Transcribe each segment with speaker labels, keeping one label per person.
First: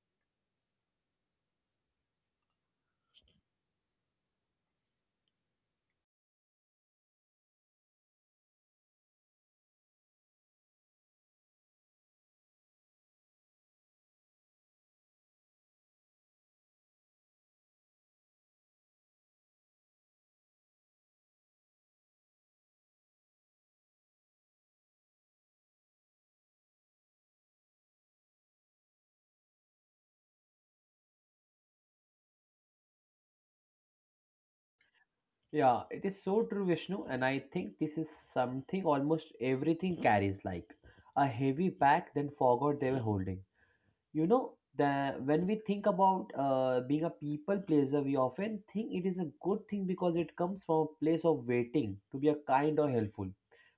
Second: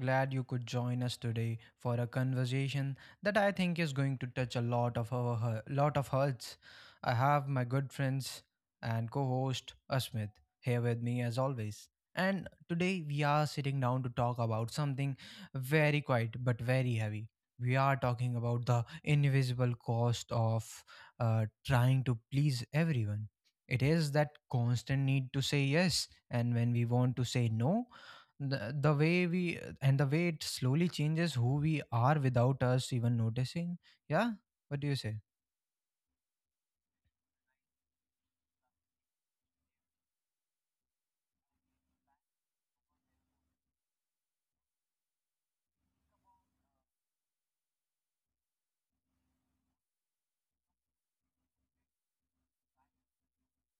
Speaker 1: glad you could join us today for a conversation that I think is going to touch a lot of our hu- lot of hearts. I have my good friends and co-host Asmith here with me as always. And today we are sitting down to talk about something very quiet but very heavy. We are talking about the invisible cost of trying to please everyone. It is that constant need to say yes, and when we want to say no, the way it slowly changes who we are without us even noticing. Yeah, what do you say?
Speaker 2: Yeah, it is so true, Vishnu, and I think this is something almost everything carries like a heavy bag then forgot they were holding. The when we think about being a people pleaser, we often think it is a good thing because it comes from a place of waiting to be a kind or helpful.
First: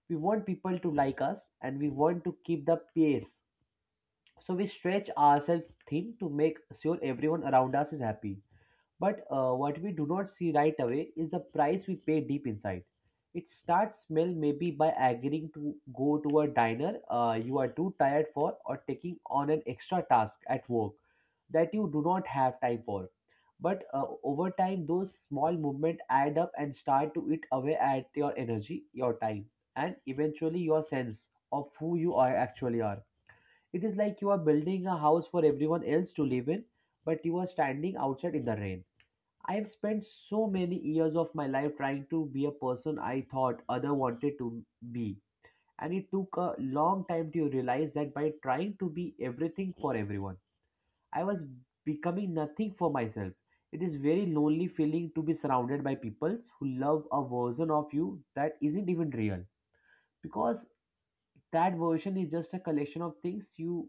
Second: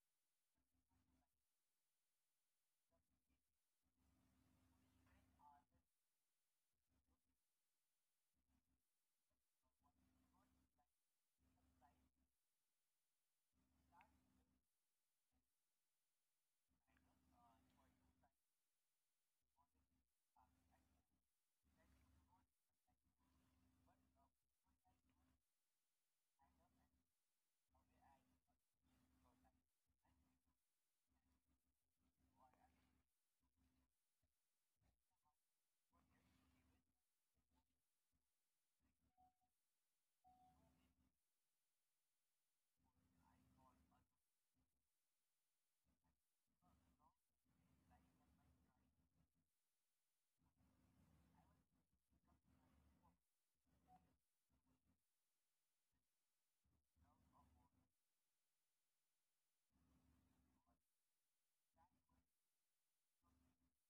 Speaker 2: We want people to like us and we want to keep the pace. So we stretch ourselves thin to make sure everyone around us is happy. But what we do not see right away is the price we pay deep inside. It starts smell maybe by agreeing to go to a diner you are too tired for or taking on an extra task at work that you do not have time for. But over time, those small movements add up and start to eat away at your energy, your time, and eventually your sense of who you are actually are. It is like you are building a house for everyone else to live in, but you are standing outside in the rain. I have spent so many years of my life trying to be a person I thought other wanted to be. And it took a long time to realize that by trying to be everything for everyone, I was becoming nothing for myself. It is very lonely feeling to be surrounded by people who love a version of you that isn't even real. Because that version is just a collection of things you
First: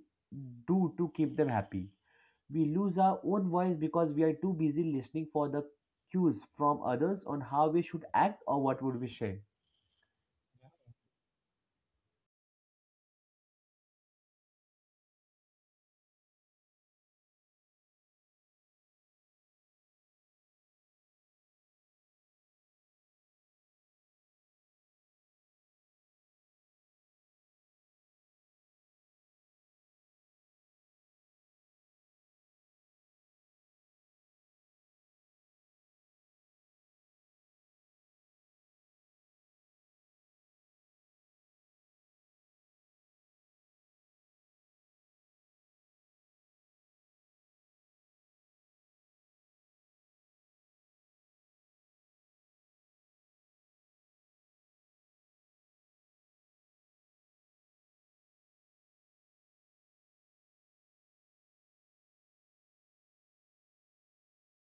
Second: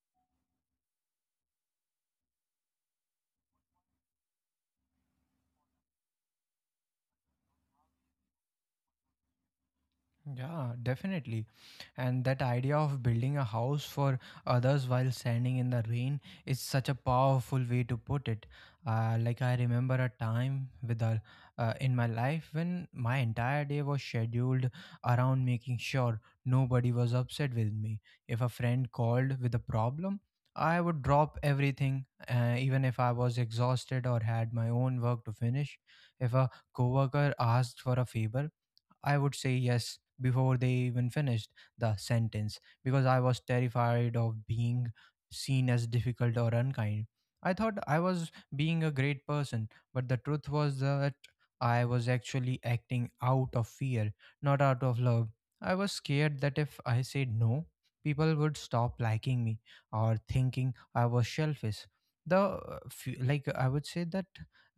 Speaker 2: do to keep them happy. We lose our own voice because we are too busy listening for the cues from others on how we should act or what would we say.
Speaker 1: Yeah, definitely. And that idea of building a house for others while standing in the rain is such a powerful way to put it. Like I remember a time in my life when my entire day was scheduled around making sure nobody was upset with me. If a friend called with a problem, I would drop everything, even if I was exhausted or had my own work to finish. If a coworker asked for a favor, I would say yes before they even finished the sentence because I was terrified of being seen as difficult or unkind. I thought I was being a great person, but the truth was that I was actually acting out of fear, not out of love. I was scared that if I said no, people would stop liking me or thinking I was selfish. Like I would say that,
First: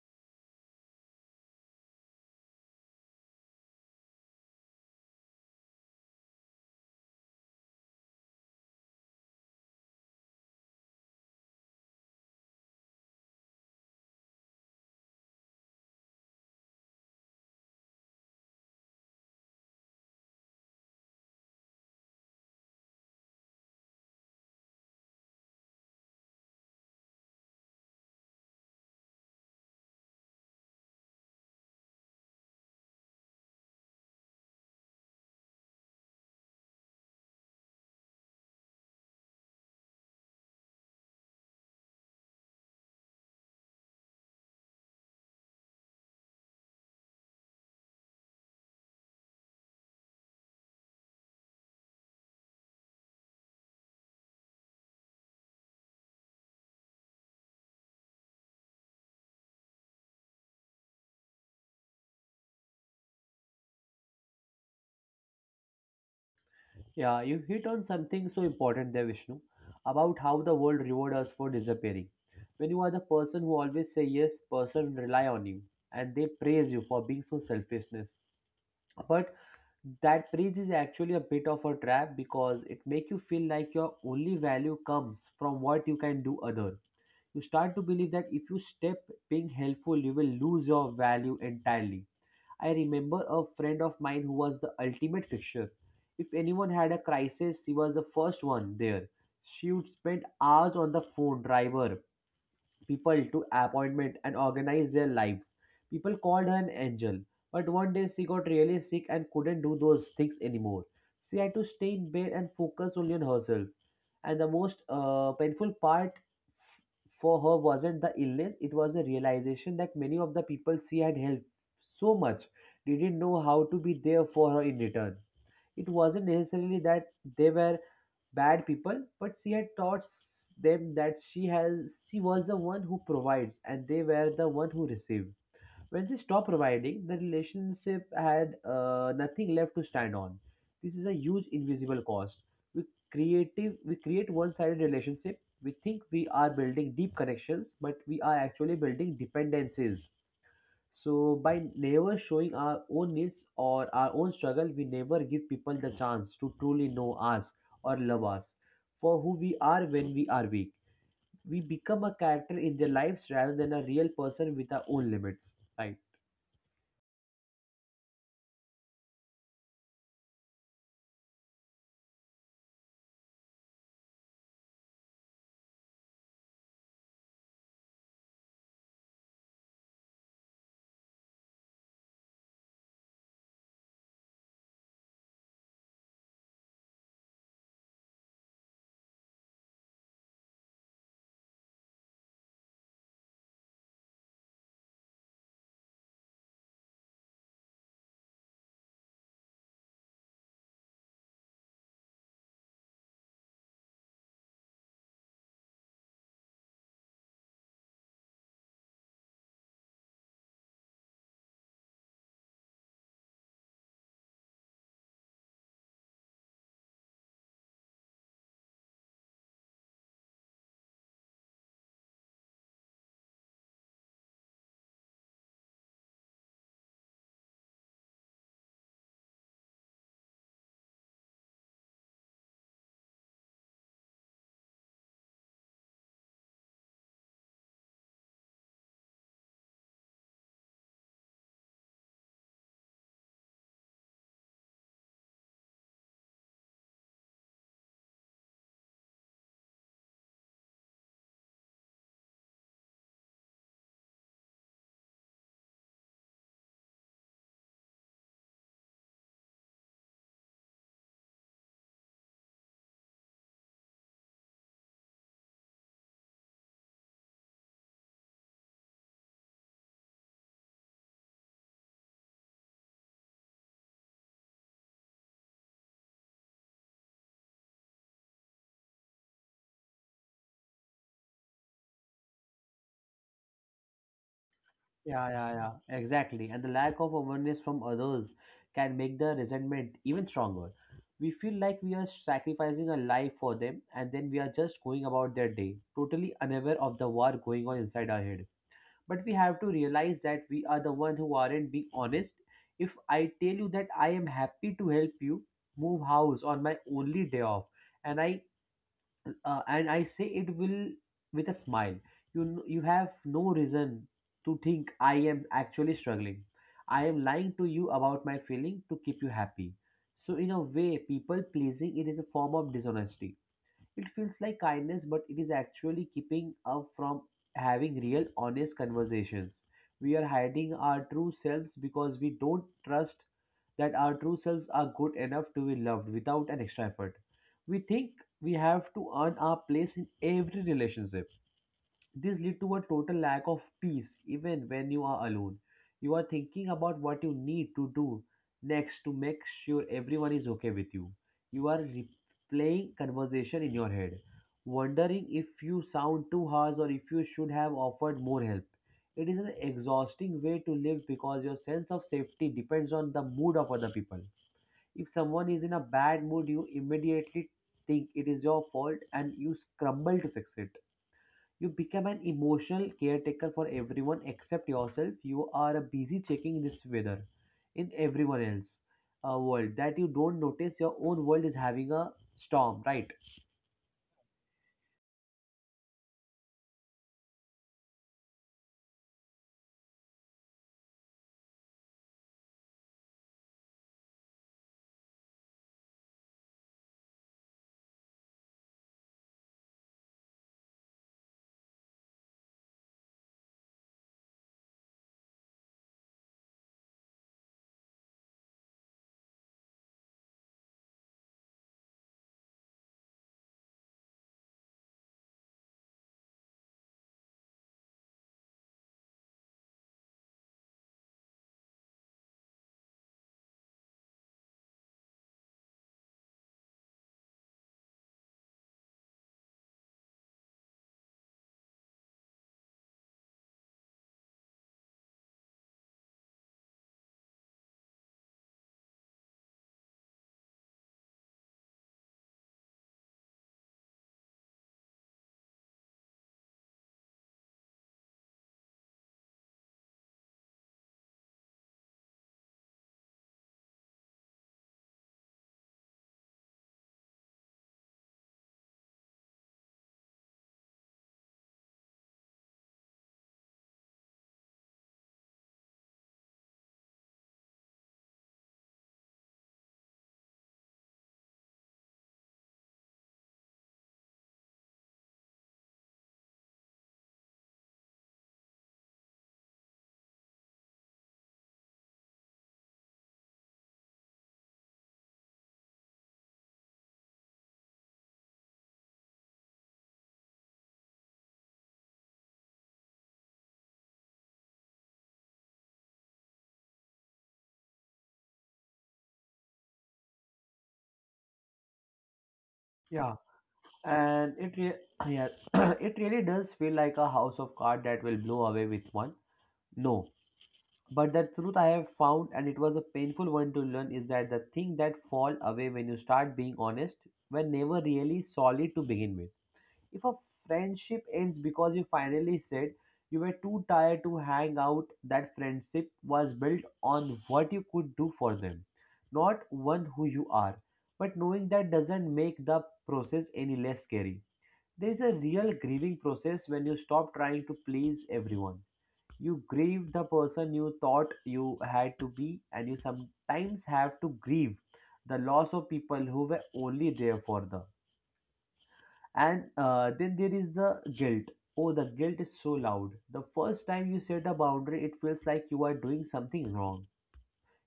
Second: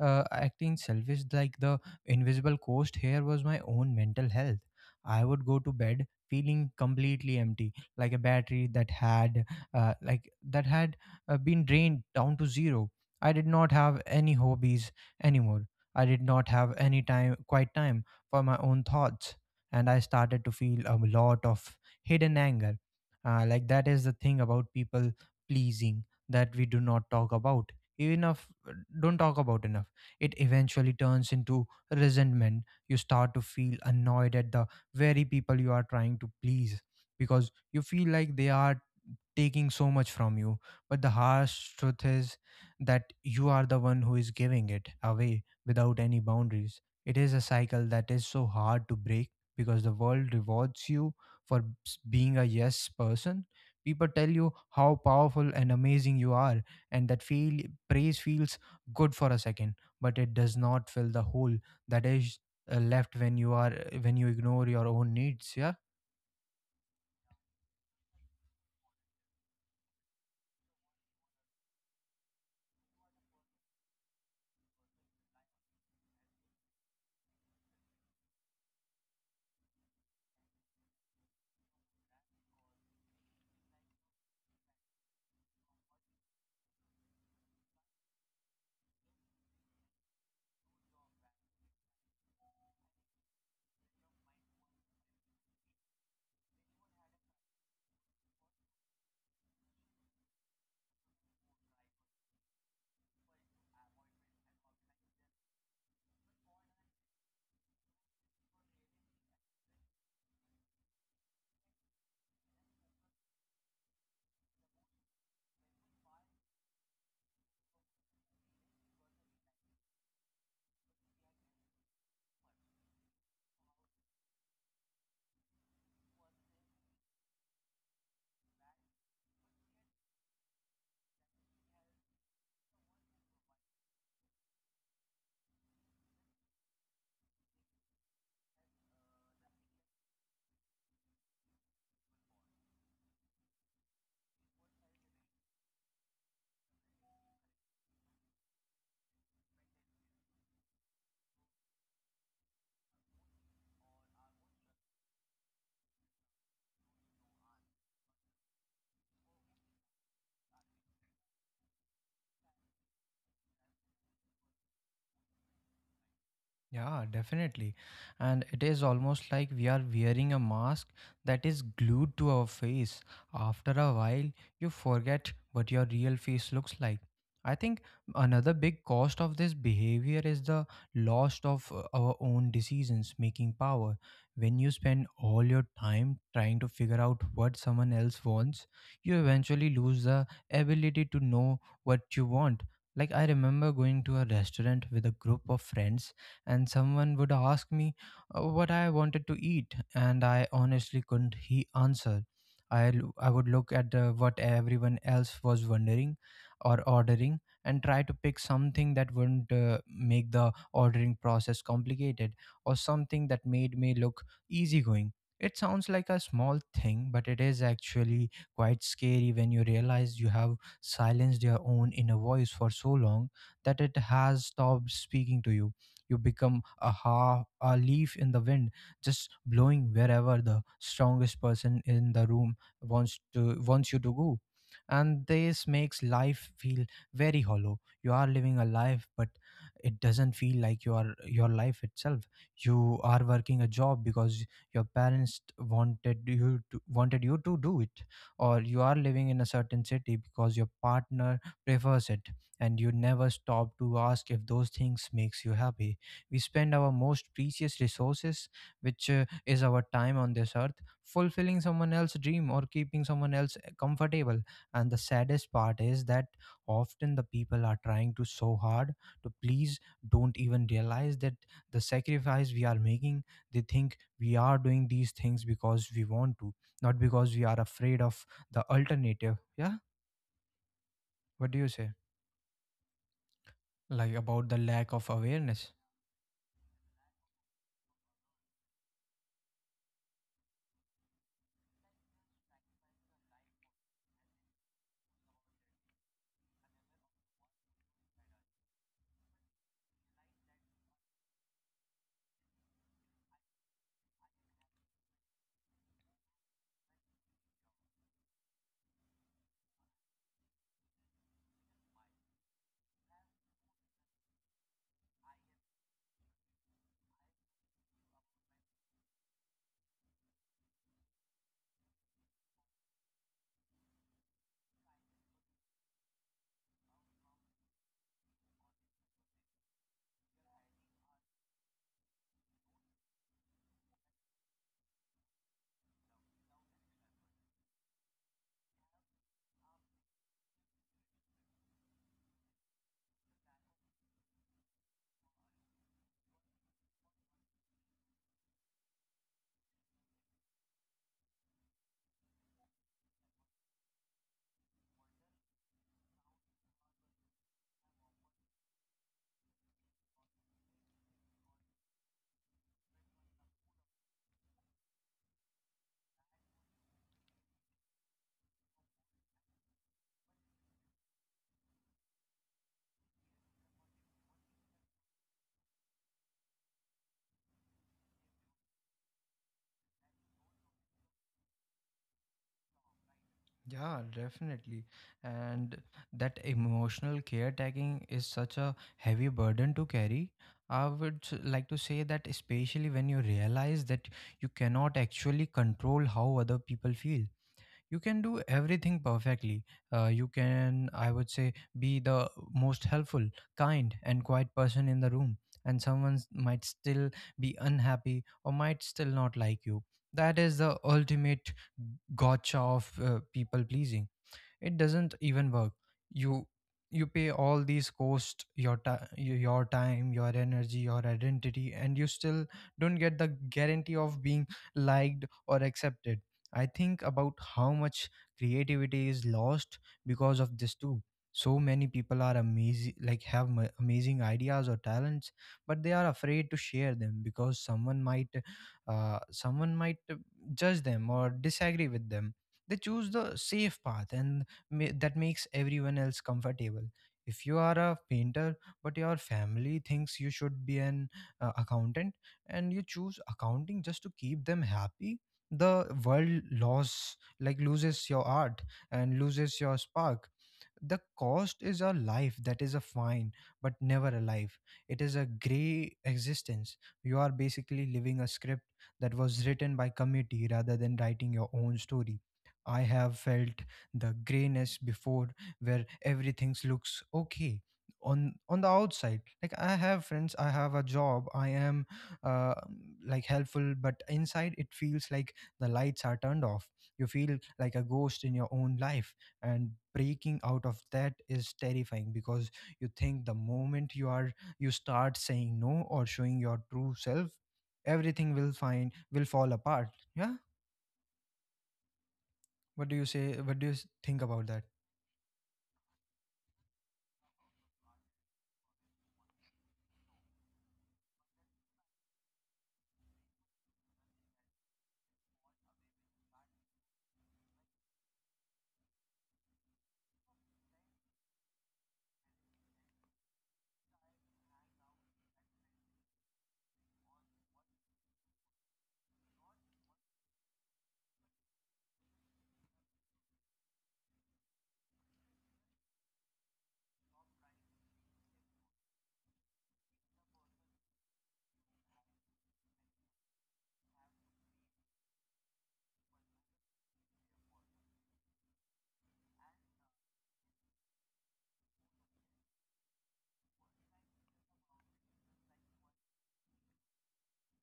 Speaker 1: acting selfish, like the invisible cost here was my own mental health. I would go to bed feeling completely empty, like a battery that had, like that had been drained down to zero. I did not have any hobbies anymore. I did not have any time, quiet time for my own thoughts, and I started to feel a lot of hidden anger. Like that is the thing about people pleasing that we do not talk about enough don't talk about enough. It eventually turns into resentment. You start to feel annoyed at the very people you are trying to please because you feel like they are taking so much from you. But the harsh truth is that you are the one who is giving it away without any boundaries. It is a cycle that is so hard to break because the world rewards you for being a yes person. People tell you how powerful and amazing you are, and that feel praise feels good for a second, but it does not fill the hole that is, left when you ignore your own needs. Yeah.
Speaker 2: Yeah, you hit on something so important there, Vishnu, about how the world rewards us for disappearing. When you are the person who always say yes, person rely on you and they praise you for being so selflessness. But that bridge is actually a bit of a trap because it makes you feel like your only value comes from what you can do other. You start to believe that if you step being helpful you will lose your value entirely. I remember a friend of mine who was the ultimate fixture. If anyone had a crisis she was the first one there. She would spend hours on the phone driver people to appointment and organize their lives. People called her an angel, but one day she got really sick and couldn't do those things anymore. She had to stay in bed and focus only on herself. And the most painful part for her wasn't the illness, it was a realization that many of the people she had helped so much didn't know how to be there for her in return. It wasn't necessarily that they were bad people, but she had taught them that she was the one who provides and they were the one who received. When she stopped providing, the relationship had nothing left to stand on. This is a huge invisible cost. We we create one-sided relationship. We think we are building deep connections, but we are actually building dependencies. So by never showing our own needs or our own struggle, we never give people the chance to truly know us or love us for who we are when we are weak. We become a character in their lives rather than a real person with our own limits. Right.
Speaker 1: Yeah, definitely. And it is almost like we are wearing a mask that is glued to our face. After a while, you forget what your real face looks like. I think another big cost of this behavior is the loss of our own decisions making power. When you spend all your time trying to figure out what someone else wants, you eventually lose the ability to know what you want. Like, I remember going to a restaurant with a group of friends and someone would ask me, what I wanted to eat, and I honestly couldn't he answer. I would look at, what everyone else was wondering or ordering and try to pick something that wouldn't, make the ordering process complicated or something that made me look easygoing. It sounds like a small thing, but it is actually quite scary when you realize you have silenced your own inner voice for so long that it has stopped speaking to you. You become a half a leaf in the wind, just blowing wherever the strongest person in the room wants you to go. And this makes life feel very hollow. You are living a life, but it doesn't feel like you are your life itself. You are working a job because your parents wanted you to do it, or you are living in a certain city because your partner prefers it, and you never stop to ask if those things makes you happy. We spend our most precious resources, which, is our time on this earth, fulfilling someone else's dream or keeping someone else, comfortable. And the saddest part is that often the people are trying to so hard to please, don't even realize that the sacrifice we are making, they think we are doing these things because we want to, not because we are afraid of the alternative. Yeah? What do you say? Like about the lack of
Speaker 2: Yeah, yeah,
Speaker 1: awareness?
Speaker 2: yeah. Exactly. And the lack of awareness from others can make the resentment even stronger. We feel like we are sacrificing a life for them and then we are just going about their day, totally unaware of the war going on inside our head. But we have to realize that we are the one who aren't being honest. If I tell you that I am happy to help you move house on my only day off and i and I say it will with a smile, you have no reason to think I am actually struggling. I am lying to you about my feeling to keep you happy. So in a way people pleasing it is a form of dishonesty. It feels like kindness, but it is actually keeping up from having real, honest conversations. We are hiding our true selves because we don't trust that our true selves are good enough to be loved without an extra effort. We think we have to earn our place in every relationship. This leads to a total lack of peace even when you are alone. You are thinking about what you need to do next to make sure everyone is okay with you. You are replaying conversation in your head, wondering if you sound too harsh or if you should have offered more help. It is an exhausting way to live because your sense of safety depends on the mood of other people. If someone is in a bad mood, you immediately think it is your fault and you scramble to fix it. You become an emotional caretaker for everyone except yourself. You are busy checking this weather in everyone else world that you don't notice your own world is having a storm, right?
Speaker 1: Yeah, definitely. And that emotional caretaking is such a heavy burden to carry. I would like to say that, especially when you realize that you cannot actually control how other people feel. You can do everything perfectly. You can, I would say, be the most helpful, kind and quiet person in the room, and someone might still be unhappy or might still not like you. That is the ultimate gotcha of people pleasing. It doesn't even work. You you pay all these costs, your time, your energy, your identity, and you still don't get the guarantee of being liked or accepted. I think about how much creativity is lost because of this too. So many people are amazing, like amazing ideas or talents, but they are afraid to share them because someone might judge them or disagree with them. They choose the safe path and that makes everyone else comfortable. If you are a painter but your family thinks you should be an, accountant, and you choose accounting just to keep them happy, the world loss like loses your art and loses your spark. The cost is a life that is a fine, but never a life. It is a gray existence. You are basically living a script that was written by committee rather than writing your own story. I have felt the grayness before where everything looks okay on the outside, like I have friends, I have a job, I am, uh, like helpful, but inside it feels like the lights are turned off. You feel like a ghost in your own life, and breaking out of that is terrifying because you think the moment you start saying no or showing your true self, everything will fall apart. Yeah. What do you
Speaker 2: Yeah,
Speaker 1: say? What do you think
Speaker 2: And
Speaker 1: about
Speaker 2: it
Speaker 1: that?
Speaker 2: re- yes, it really does feel like a house of cards that will blow away with one. No, but the truth I have found, and it was a painful one to learn, is that the thing that fall away when you start being honest were never really solid to begin with. If a friendship ends because you finally said you were too tired to hang out, that friendship was built on what you could do for them, not one who you are. But knowing that doesn't make the process any less scary. There is a real grieving process when you stop trying to please everyone. You grieve the person you thought you had to be, and you sometimes have to grieve the loss of people who were only there for the. And then there is the guilt. Oh, the guilt is so loud. The first time you set a boundary it feels like you are doing something wrong.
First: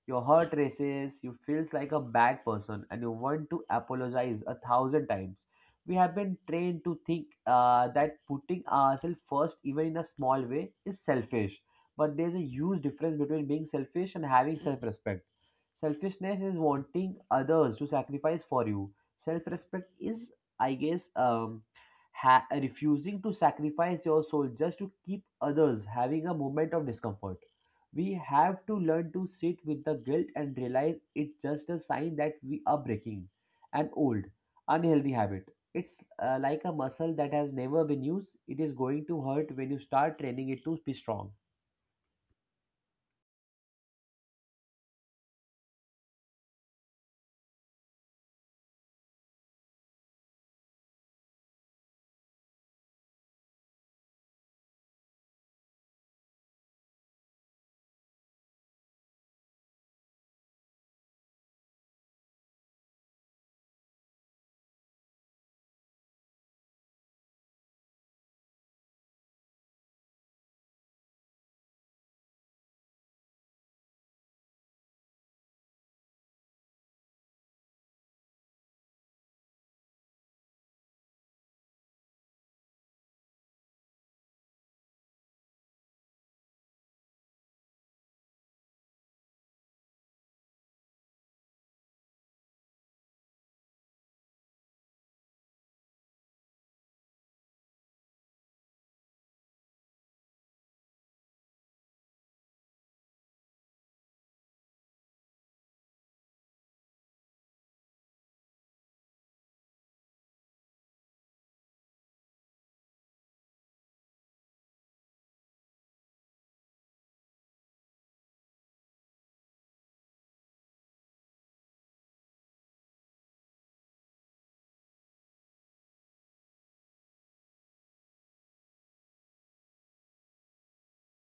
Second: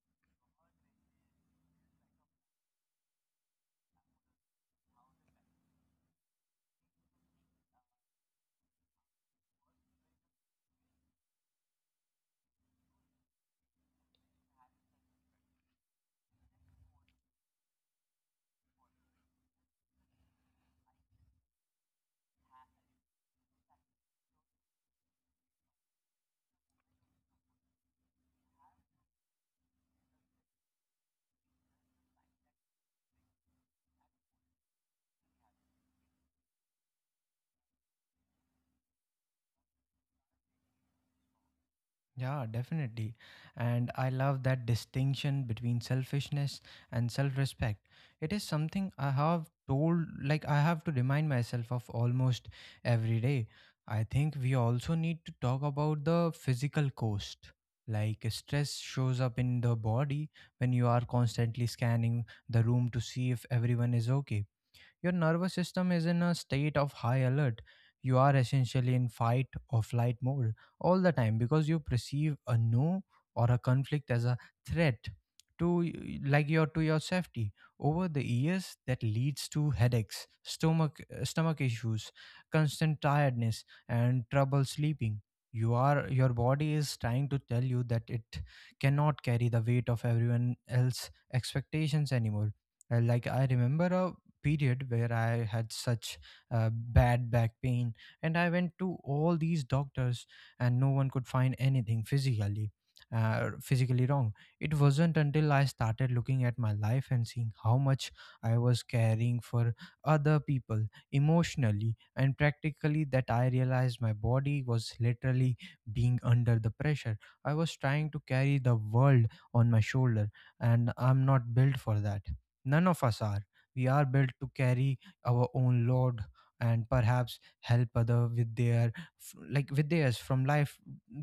Speaker 2: Your heart races, you feels like a bad person and you want to apologize a thousand times. We have been trained to think that putting ourselves first even in a small way is selfish, but there's a huge difference between being selfish and having self-respect. Selfishness is wanting others to sacrifice for you. Self-respect is, I guess, refusing to sacrifice your soul just to keep others having a moment of discomfort. We have to learn to sit with the guilt and realize it's just a sign that we are breaking an old, unhealthy habit. It's like a muscle that has never been used. It is going to hurt when you start training it to be strong.
Speaker 1: Yeah, definitely. And I love that distinction between selfishness and self respect. It is something I have told, like, I have to remind myself of almost every day. I think we also need to talk about the physical cost. Like, stress shows up in the body when you are constantly scanning the room to see if everyone is okay. Your nervous system is in a state of high alert. You are essentially in fight or flight mode all the time because you perceive a no or a conflict as a threat to y- like your to your safety. Over the years, that leads to headaches, stomach issues, constant tiredness and trouble sleeping. Your body is trying to tell you that it cannot carry the weight of everyone else's expectations anymore. Like I remember a period where I had such, bad back pain, and I went to all these doctors and no one could find anything physically wrong. It wasn't until I started looking at my life and seeing how much I was caring for other people, emotionally and practically, that I realized my body was literally being under the pressure. I was trying to carry the world on my shoulder, and I'm not built for that. None of us are. We are built to carry our own load and perhaps help other with their f- like with theirs from life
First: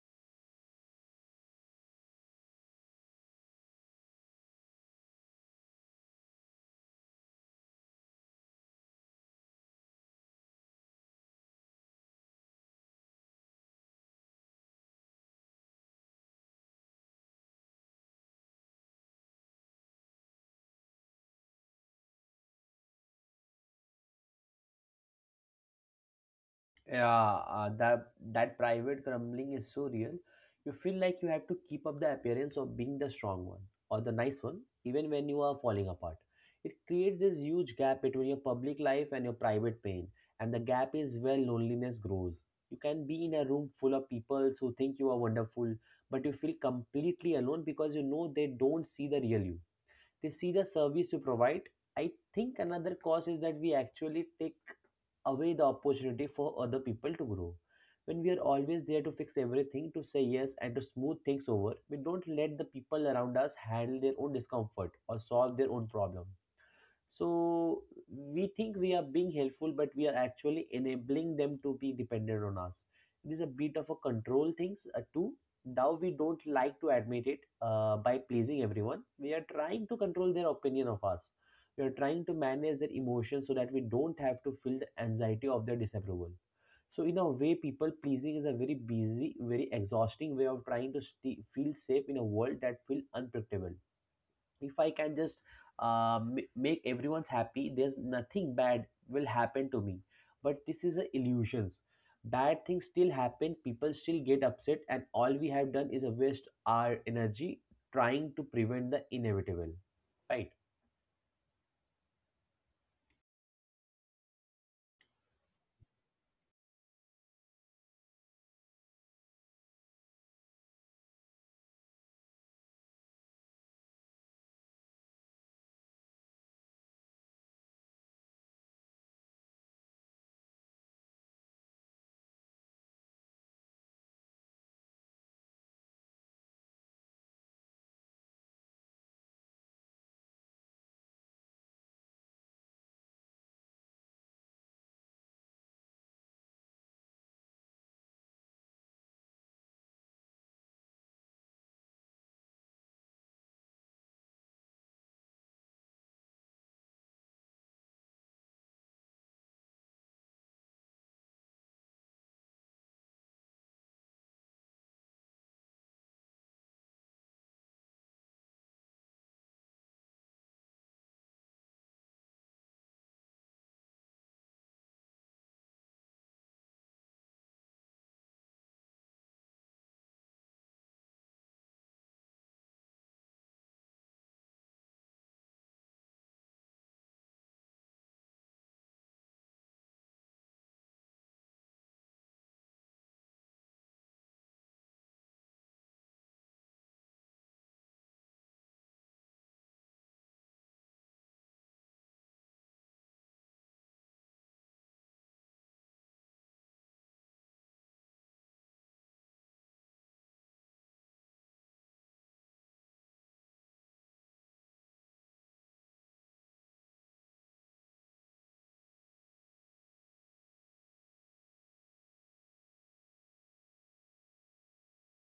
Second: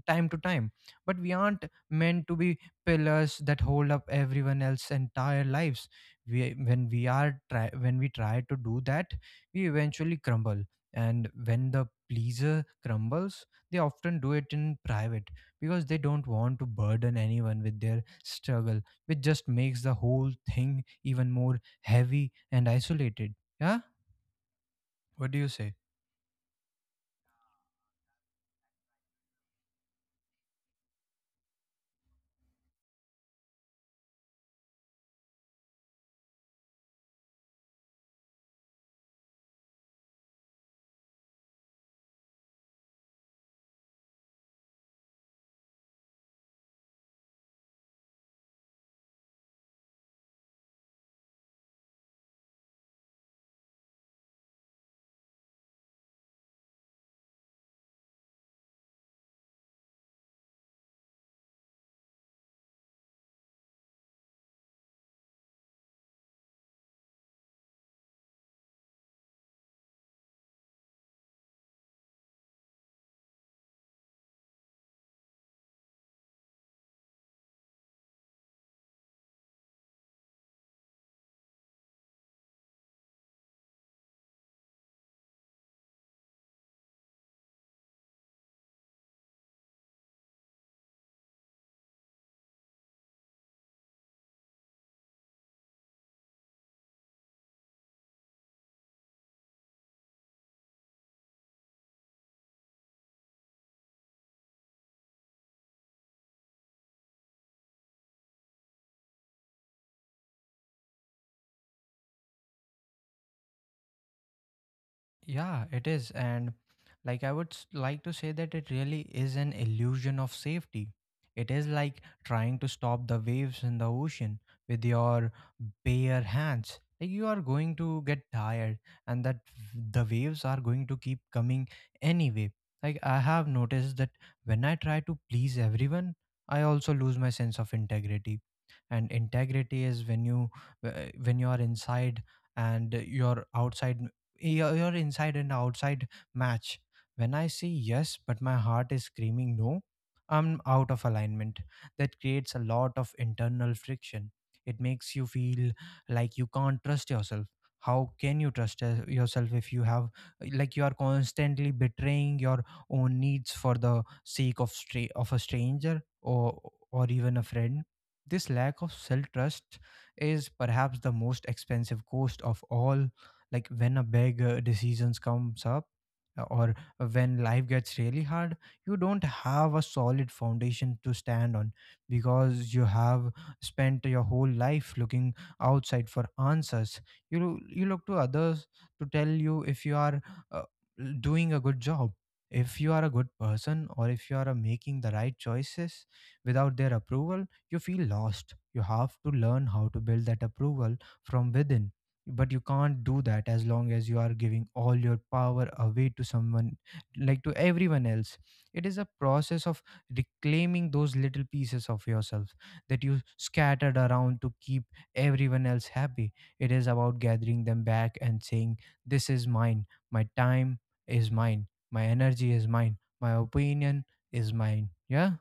Speaker 1: time to time, but we aren't meant to be pillars that hold up everyone else's entire lives. We when we are try when we try to do that, we eventually crumble. And when the pleaser crumbles, they often do it in private because they don't want to burden anyone with their struggle, which just makes the whole thing even more heavy and isolated. Yeah? What do you say?
Speaker 2: Yeah, that private grumbling is so real. You feel like you have to keep up the appearance of being the strong one or the nice one, even when you are falling apart. It creates this huge gap between your public life and your private pain, and the gap is where loneliness grows. You can be in a room full of people who think you are wonderful, but you feel completely alone because you know they don't see the real you, they see the service you provide. I think another cause is that we actually take away the opportunity for other people to grow. When we are always there to fix everything, to say yes, and to smooth things over, we don't let the people around us handle their own discomfort or solve their own problem. So we think we are being helpful but we are actually enabling them to be dependent on us. It is a bit of a control things too. Now we don't like to admit it, by pleasing everyone we are trying to control their opinion of us. We are trying to manage their emotions so that we don't have to feel the anxiety of their disapproval. So in a way people pleasing is a very busy very exhausting way of trying to feel safe in a world that feels unpredictable. If I can just make everyone's happy there's nothing bad will happen to me. But this is a illusions. Bad things still happen, people still get upset and all we have done is a waste our energy trying to prevent the inevitable, right?
Speaker 1: Yeah, it is. And like I would like to say that it really is an illusion of safety. It is like trying to stop the waves in the ocean with your bare hands. Like you are going to get tired, and the waves are going to keep coming anyway. Like I have noticed that when I try to please everyone, I also lose my sense of integrity. And integrity is uh, when you are inside and your outside your inside and outside match. When I say yes, but my heart is screaming no, I'm out of alignment. That creates a lot of internal friction. It makes you feel like you can't trust yourself. How can you trust yourself if you have, like, you are constantly betraying your own needs for the sake of of a stranger or even a friend? This lack of self trust is perhaps the most expensive cost of all, like when a big decisions comes up or when life gets really hard, you don't have a solid foundation to stand on because you have spent your whole life looking outside for answers. You look to others to tell you if you are uh, doing a good job, if you are a good person, or if you are making the right choices. Without their approval, you feel lost. You have to learn how to build that approval from within, but you can't do that as long as you are giving all your power away to someone, like to everyone else. It is a process of reclaiming those little pieces of yourself that you scattered around to keep everyone else happy. It is about gathering them back and saying, this is mine, my time is mine, my energy is mine, my opinion is mine. Yeah,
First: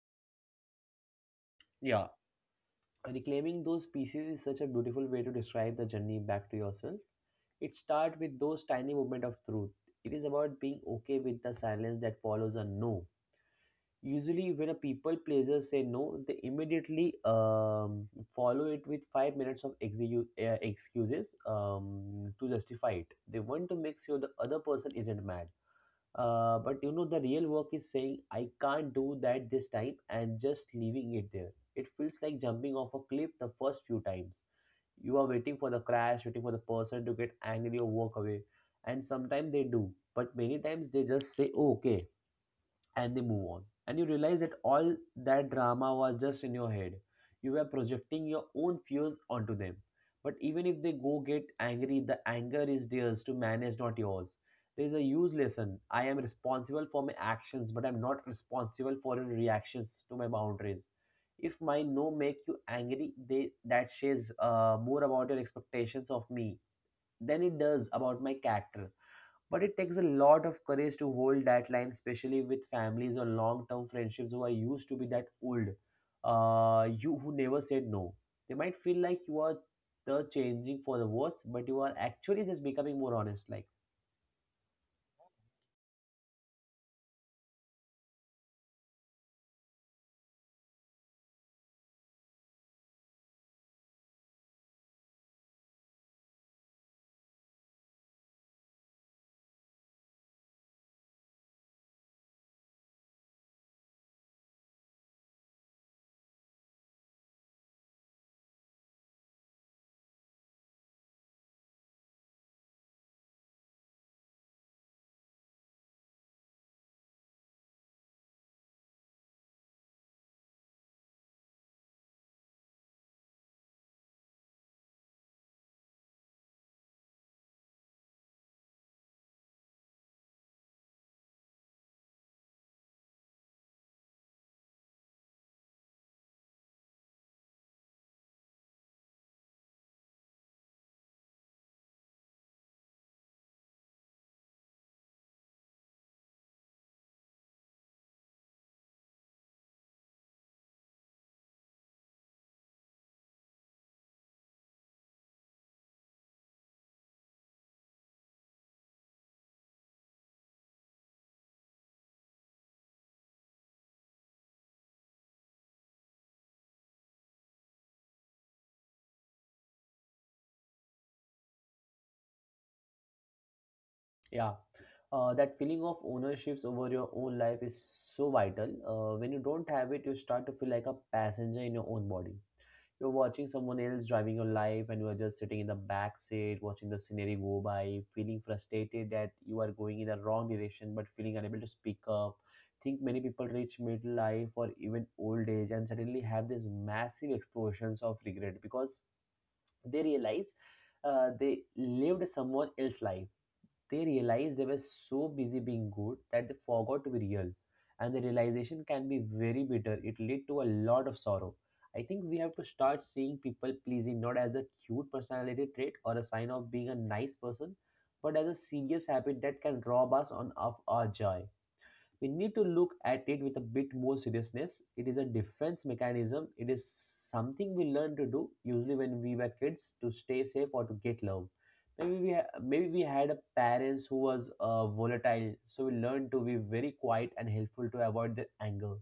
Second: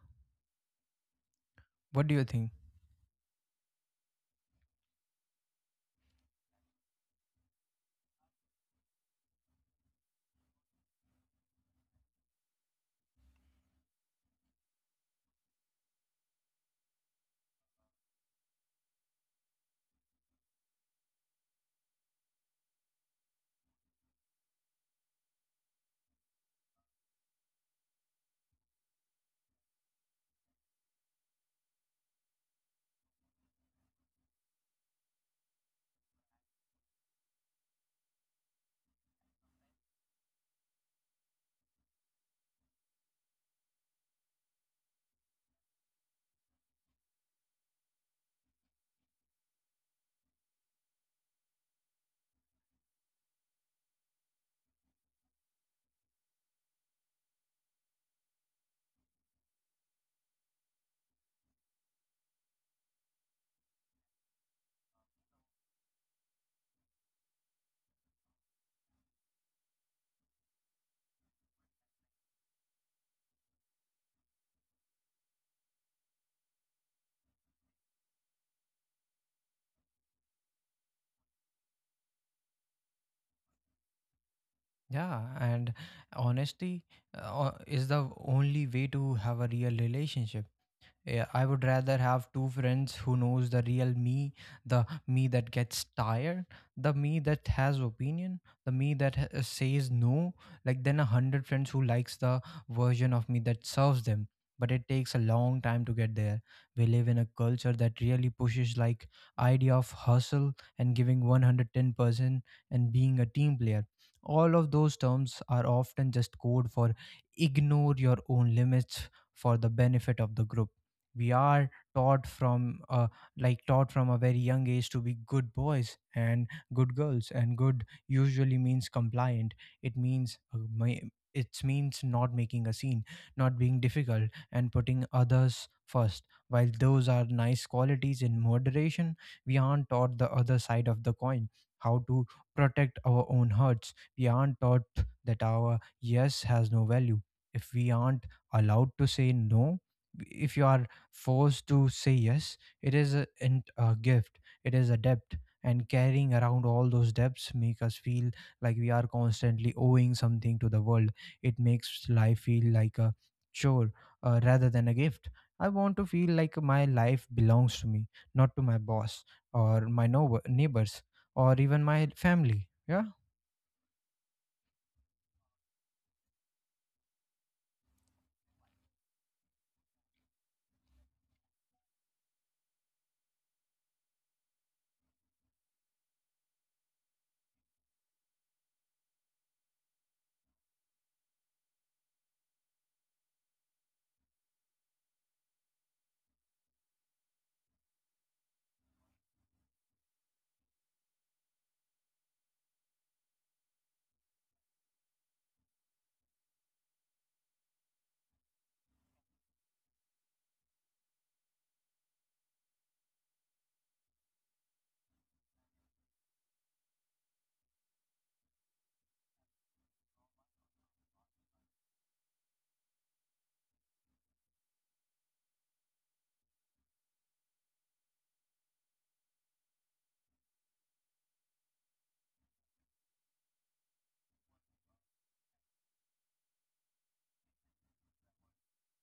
Speaker 2: Yeah.
Speaker 1: what do you think?
Speaker 2: Reclaiming those pieces is such a beautiful way to describe the journey back to yourself. It starts with those tiny moment of truth. It is about being okay with the silence that follows a no. Usually when a people pleaser say no they immediately follow it with 5 minutes of excuses to justify it. They want to make sure the other person isn't mad. But the real work is saying I can't do that this time and just leaving it there. It feels like jumping off a cliff the first few times. You are waiting for the crash, waiting for the person to get angry or walk away. And sometimes they do, but many times they just say, "Oh, okay," and they move on. And you realize that all that drama was just in your head. You were projecting your own fears onto them. But even if they go get angry, the anger is theirs to manage, not yours. There is a huge lesson. I am responsible for my actions, but I'm not responsible for your reactions to my boundaries. If my no make you angry, they that says more about your expectations of me than it does about my character. But it takes a lot of courage to hold that line, especially with families or long-term friendships who are used to be that old. You who never said no. They might feel like you are the changing for the worse, but you are actually just becoming more honest. Like,
Speaker 1: Yeah, and honesty is the only way to have a real relationship. Yeah, I would rather have two friends who knows the real me, the me that gets tired, the me that has opinion, the me that says no, like, than 100 friends who likes the version of me that serves them. But it takes a long time to get there. We live in a culture that really pushes like idea of hustle and giving 110% and being a team player. All of those terms are often just code for ignore your own limits for the benefit of the group. We are taught from taught from a very young age to be good boys and good girls, and good usually means compliant. It means it means not making a scene, not being difficult, and putting others first. While those are nice qualities in moderation, we aren't taught the other side of the coin, how to protect our own hearts. We aren't taught that our yes has no value if we aren't allowed to say no. If you are forced to say yes, it is a gift, it is a debt. And carrying around all those debts make us feel like we are constantly owing something to the world. It makes life feel like a chore, rather than a gift. I want to feel like my life belongs to me, not to my boss or my neighbors, or even my family. Yeah.
Speaker 2: yeah, that feeling of ownerships over your own life is so vital. When you don't have it, you start to feel like a passenger in your own body. You're watching someone else driving your life, and you are just sitting in the back seat, watching the scenery go by, feeling frustrated that you are going in the wrong direction, but feeling unable to speak up. Think many people reach midlife or even old age and suddenly have these massive explosions of regret because they realize they lived someone else's life. They realized they were so busy being good that they forgot to be real. And the realization can be very bitter. It led to a lot of sorrow. I think we have to start seeing people pleasing not as a cute personality trait or a sign of being a nice person, but as a serious habit that can rob us on, of our joy. We need to look at it with a bit more seriousness. It is a defense mechanism. It is something we learn to do usually when we were kids to stay safe or to get love. Maybe we had a parents who was volatile, so we learned to be very quiet and helpful to avoid the anger.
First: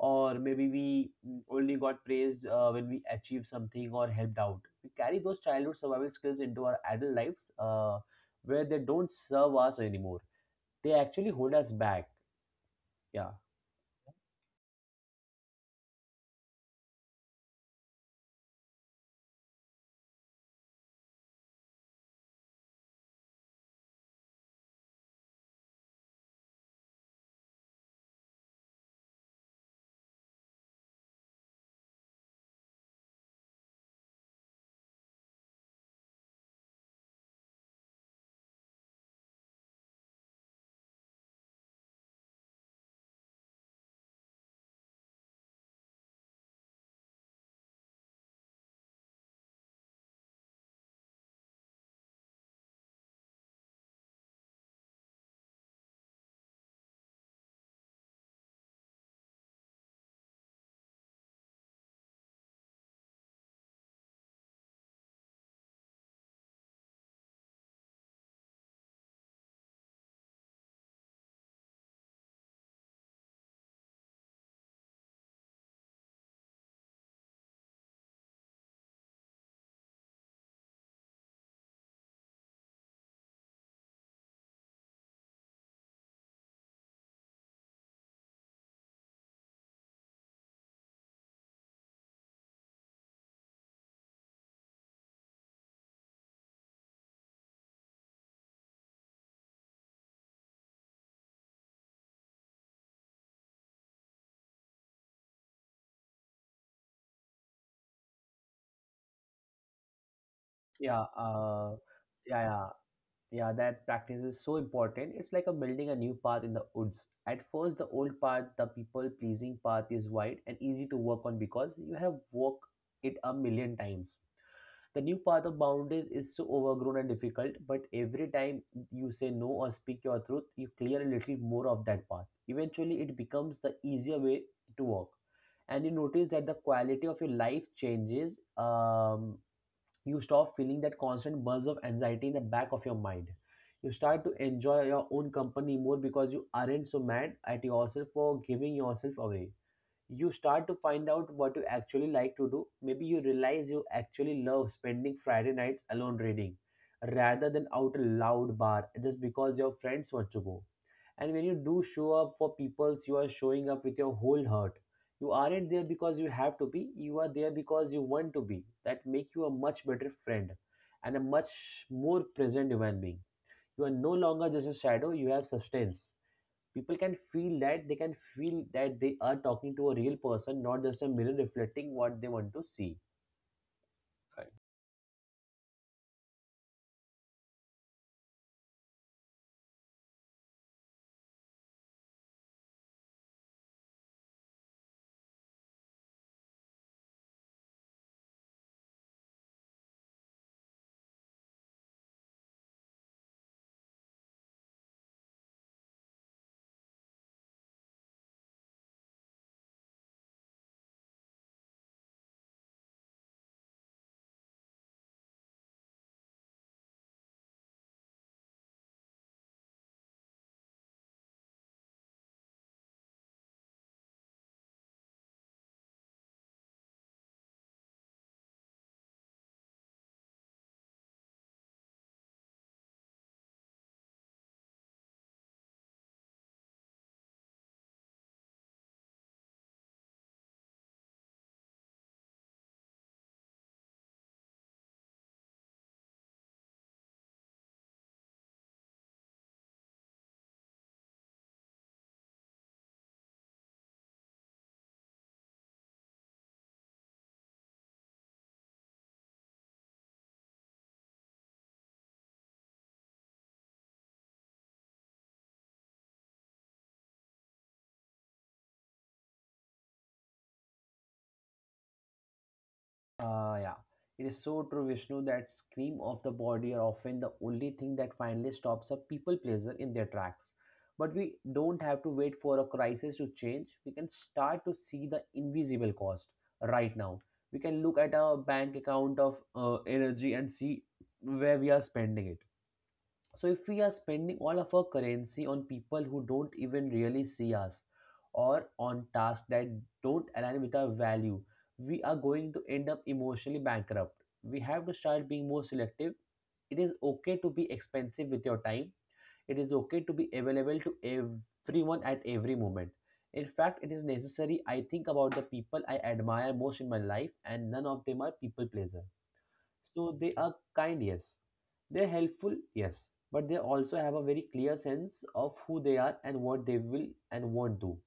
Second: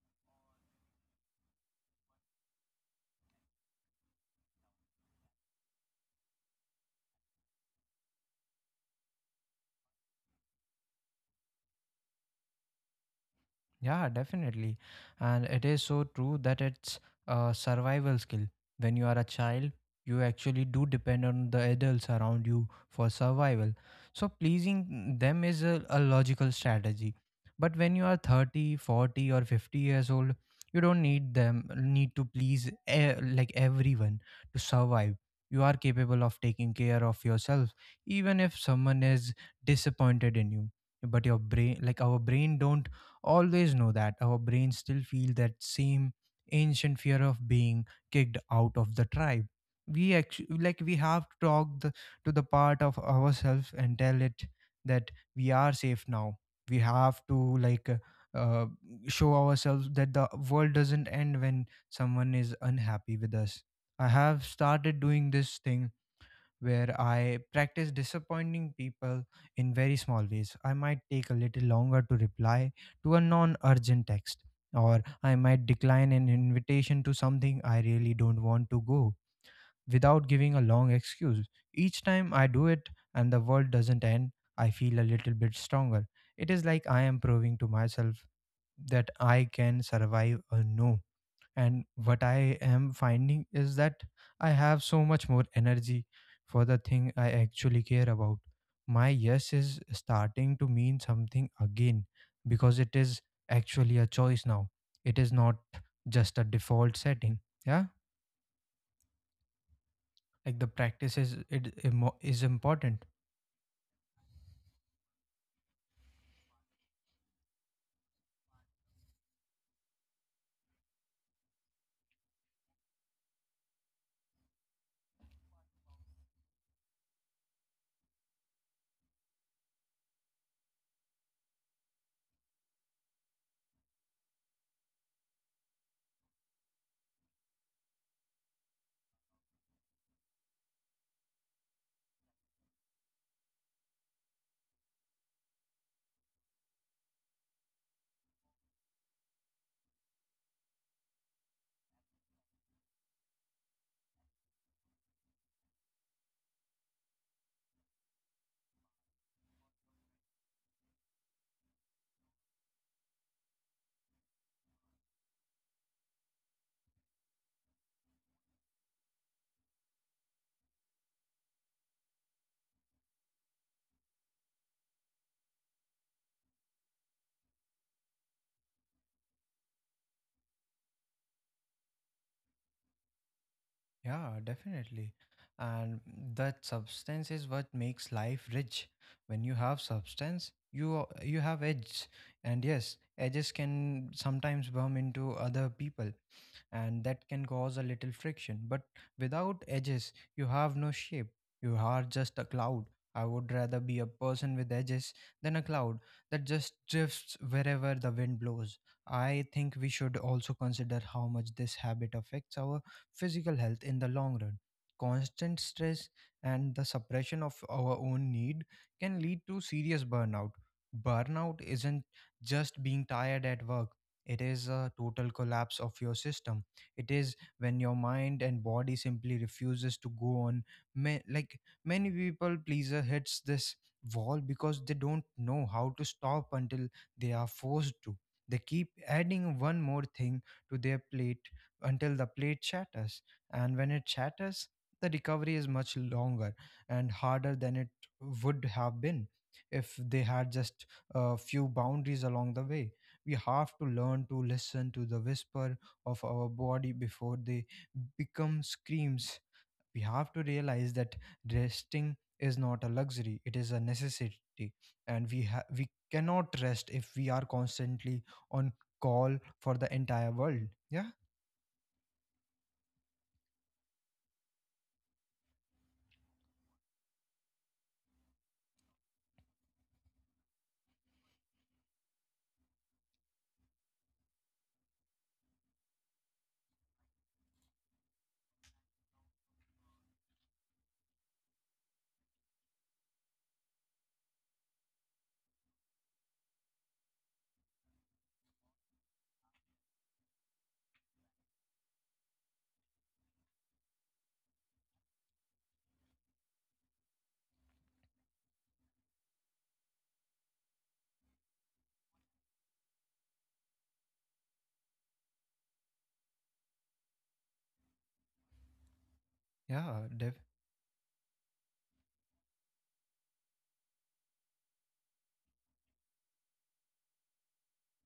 Speaker 2: Or maybe we only got praised when we achieved something or helped out. We carry those childhood survival skills into our adult lives, where they don't serve us anymore. They actually hold us back. Yeah.
Speaker 1: Yeah, definitely. And it is so true that it's a survival skill. When you are a child, you actually do depend on the adults around you for survival. So pleasing them is a logical strategy. But when you are 30, 40, or 50 years old, you don't need to please like everyone to survive. You are capable of taking care of yourself even if someone is disappointed in you. But your brain, like our brain, don't always know that. Our brains still feel that same ancient fear of being kicked out of the tribe. We actually, like, we have to talk to the part of ourselves and tell it that we are safe now. We have to like uh, show ourselves that the world doesn't end when someone is unhappy with us. I have started doing this thing where I practice disappointing people in very small ways. I might take a little longer to reply to a non urgent text, or I might decline an invitation to something I really don't want to go without giving a long excuse. Each time I do it and the world doesn't end, I feel a little bit stronger. It is like I am proving to myself that I can survive a no, and what I am finding is that I have so much more energy for the thing I actually care about. My yes is starting to mean something again because it is actually a choice now. It is not just a default setting. Yeah, like the
Speaker 2: Yeah,
Speaker 1: practice is
Speaker 2: uh,
Speaker 1: is
Speaker 2: yeah, yeah,
Speaker 1: important.
Speaker 2: yeah. That practice is so important. It's like a building a new path in the woods. At first, the old path, the people-pleasing path, is wide and easy to work on because you have walked it a million times. The new path of boundaries is so overgrown and difficult, but every time you say no or speak your truth, you clear a little more of that path. Eventually, it becomes the easier way to walk, and you notice that the quality of your life changes. You stop feeling that constant buzz of anxiety in the back of your mind. You start to enjoy your own company more because you aren't so mad at yourself for giving yourself away. You start to find out what you actually like to do. Maybe you realize you actually love spending Friday nights alone reading rather than out a loud bar just because your friends want to go. And when you do show up for peoples, you are showing up with your whole heart. You aren't there because you have to be, you are there because you want to be. That make you a much better friend and a much more present human being. You are no longer just a shadow, you have substance. People can feel that, they can feel that they are talking to a real person, not just a mirror reflecting what they want to see.
Speaker 1: Yeah, definitely. And that substance is what makes life rich. When you have substance, you have edges. And yes, edges can sometimes bump into other people, and that can cause a little friction. But without edges, you have no shape. You are just a cloud. I would rather be a person with edges than a cloud that just drifts wherever the wind blows. I think we should also consider how much this habit affects our physical health in the long run. Constant stress and the suppression of our own need can lead to serious burnout. Burnout isn't just being tired at work, it is a total collapse of your system. It is when your mind and body simply refuses to go on. Like, many people pleaser hits this wall because they don't know how to stop until they are forced to. They keep adding one more thing to their plate until the plate shatters. And when it shatters, the recovery is much longer and harder than it would have been if they had just a few boundaries along the way. We have to learn to listen to the whisper of our body before they become screams. We have to realize that resting is not a luxury, it is a necessity. And we, we cannot rest if we are constantly on call for the entire world. Yeah.
Speaker 2: Yeah, it is so true, Vishnu, that scream of the body are often the only thing that finally stops a people pleaser in their tracks. But we don't have to wait for a crisis to change. We can start to see the invisible cost right now. We can look at our bank account of energy and see where we are spending it. So if we are spending all of our currency on people who don't even really see us, or on tasks that don't align with our value, we are going to end up emotionally bankrupt. We have to start being more selective. It is okay to be expensive with your time. It is okay to be available to everyone at every moment. In fact, it is necessary. I think about the people I admire most in my life and none of them are people pleaser.
Speaker 1: Yeah,
Speaker 2: So they
Speaker 1: def-
Speaker 2: are kind, yes. They're helpful, yes. But they also have a very clear sense of who they are and what they will and won't do.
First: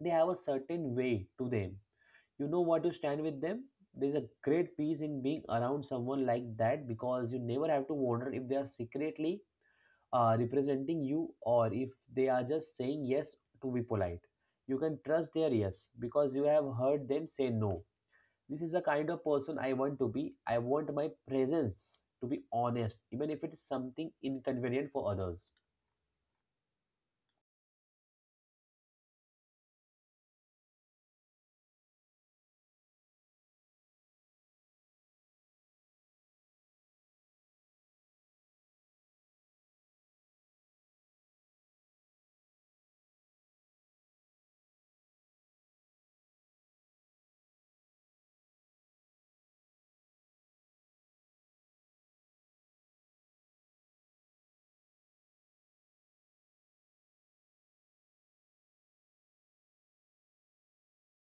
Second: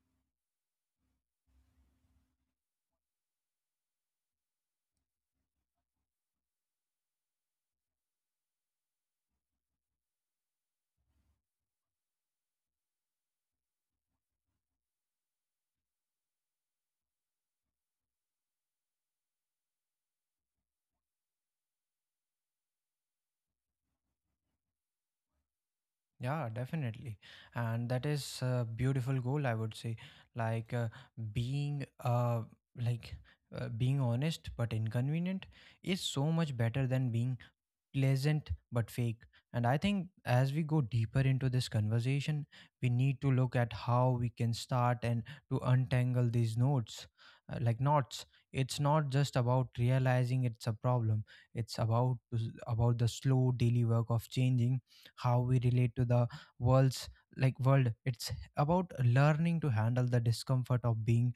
Speaker 2: They have a certain way to them. You know what to stand with them. There's a great peace in being around someone like that because you never have to wonder if they are secretly representing you or if they are just saying yes to be polite. You can trust their yes because you have heard them say no. This is the kind of person I want to be. I want my presence to be honest, even if it is something inconvenient for others.
Speaker 1: yeah, definitely. And that is a beautiful goal, I would say. Like being like being honest but inconvenient is so much better than being pleasant but fake. And I think as we go deeper into this conversation, we need to look at how we can start and to untangle these notes, knots. It's not just about realizing it's a problem. It's about the slow daily work of changing how we relate to the world's world. It's about learning to handle the discomfort of being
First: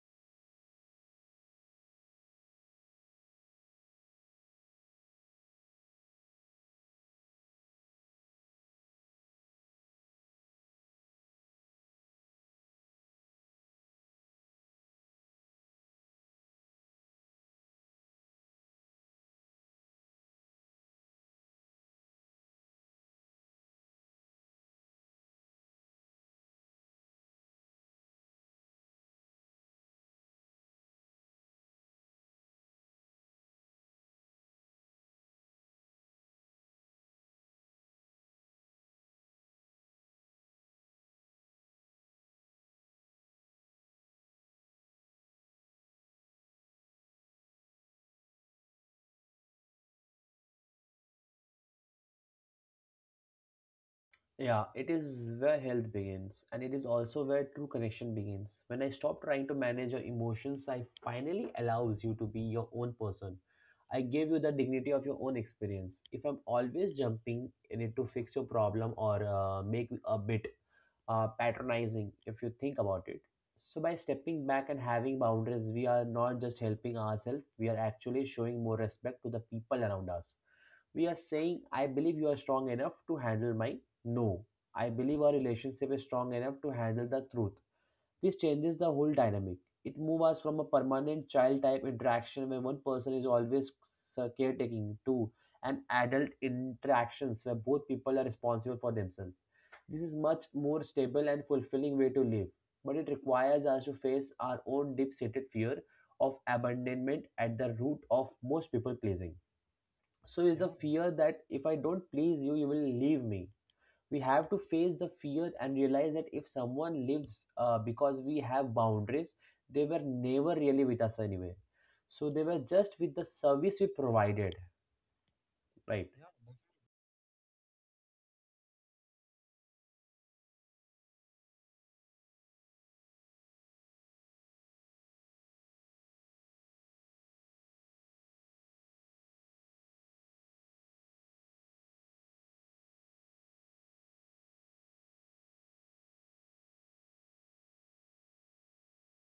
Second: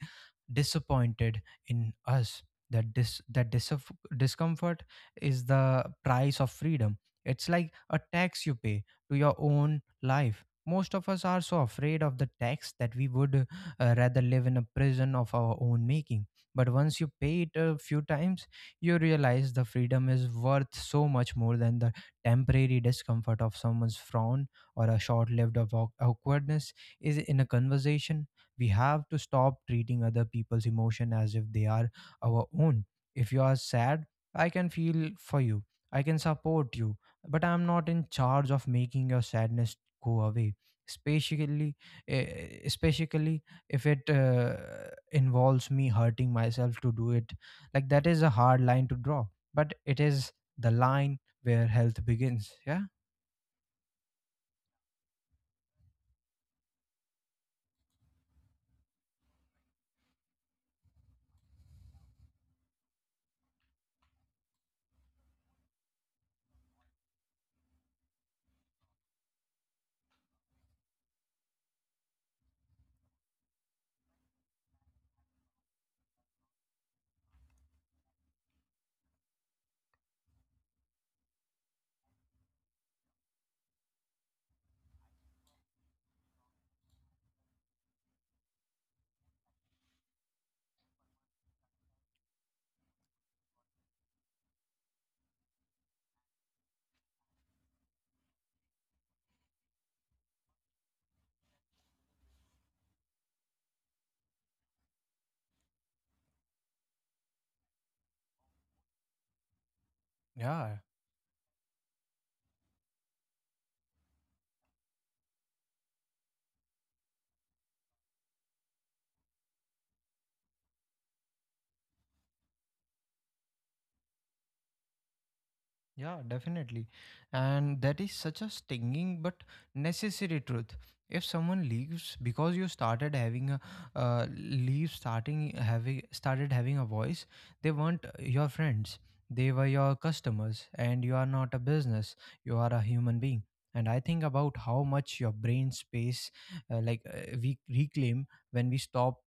Speaker 1: disappointed in us. That discomfort is the price of freedom. It's like a tax you pay to your own life. Most of us are so afraid of the tax that we would rather live in a prison of our own making. But once you pay it a few times, you realize the freedom is worth so much more than the temporary discomfort of someone's frown or a short lived awkwardness is in a conversation. We have to stop treating other people's emotion as if they are our own. If you are sad, I can feel for you. I can support you, but I'm not in charge of making your sadness go away. Especially, eh, especially if it involves me hurting myself to do it. Like that is a hard line to draw, but it is the line where health begins. Yeah,
Speaker 2: Yeah, it is where health begins, and it is also where true connection begins. When I stop trying to manage your emotions, I finally allows you to be your own person. I give you the dignity of your own experience. If I'm always jumping in it to fix your problem, or make a bit patronizing, if you think about it. So by stepping back and having boundaries, we are not just helping ourselves; we are actually showing more respect to the people around us. We are saying I believe you are strong enough to handle my no, I believe our relationship is strong enough to handle the truth. This changes the whole dynamic. It moves us from a permanent child type interaction where one person is always caretaking to an adult interactions where both people are responsible for themselves. This is much more stable and fulfilling way to live, but it requires us to face our own deep-seated fear of abandonment at the root of most people pleasing. So is Yeah.
Speaker 1: yeah.
Speaker 2: the fear that if I don't please you, you will leave me. We have to face the fear and realize that if someone lives because we have boundaries, they were never really with us anyway. So they were just with the service we provided, right?
Speaker 1: Yeah, definitely. And that is such a stinging but necessary truth. If someone leaves because you started having a leave starting having started having a voice, they weren't your friends. They were your customers and you are not a business. You are a human being. And I think about how much your brain space we reclaim when we stop,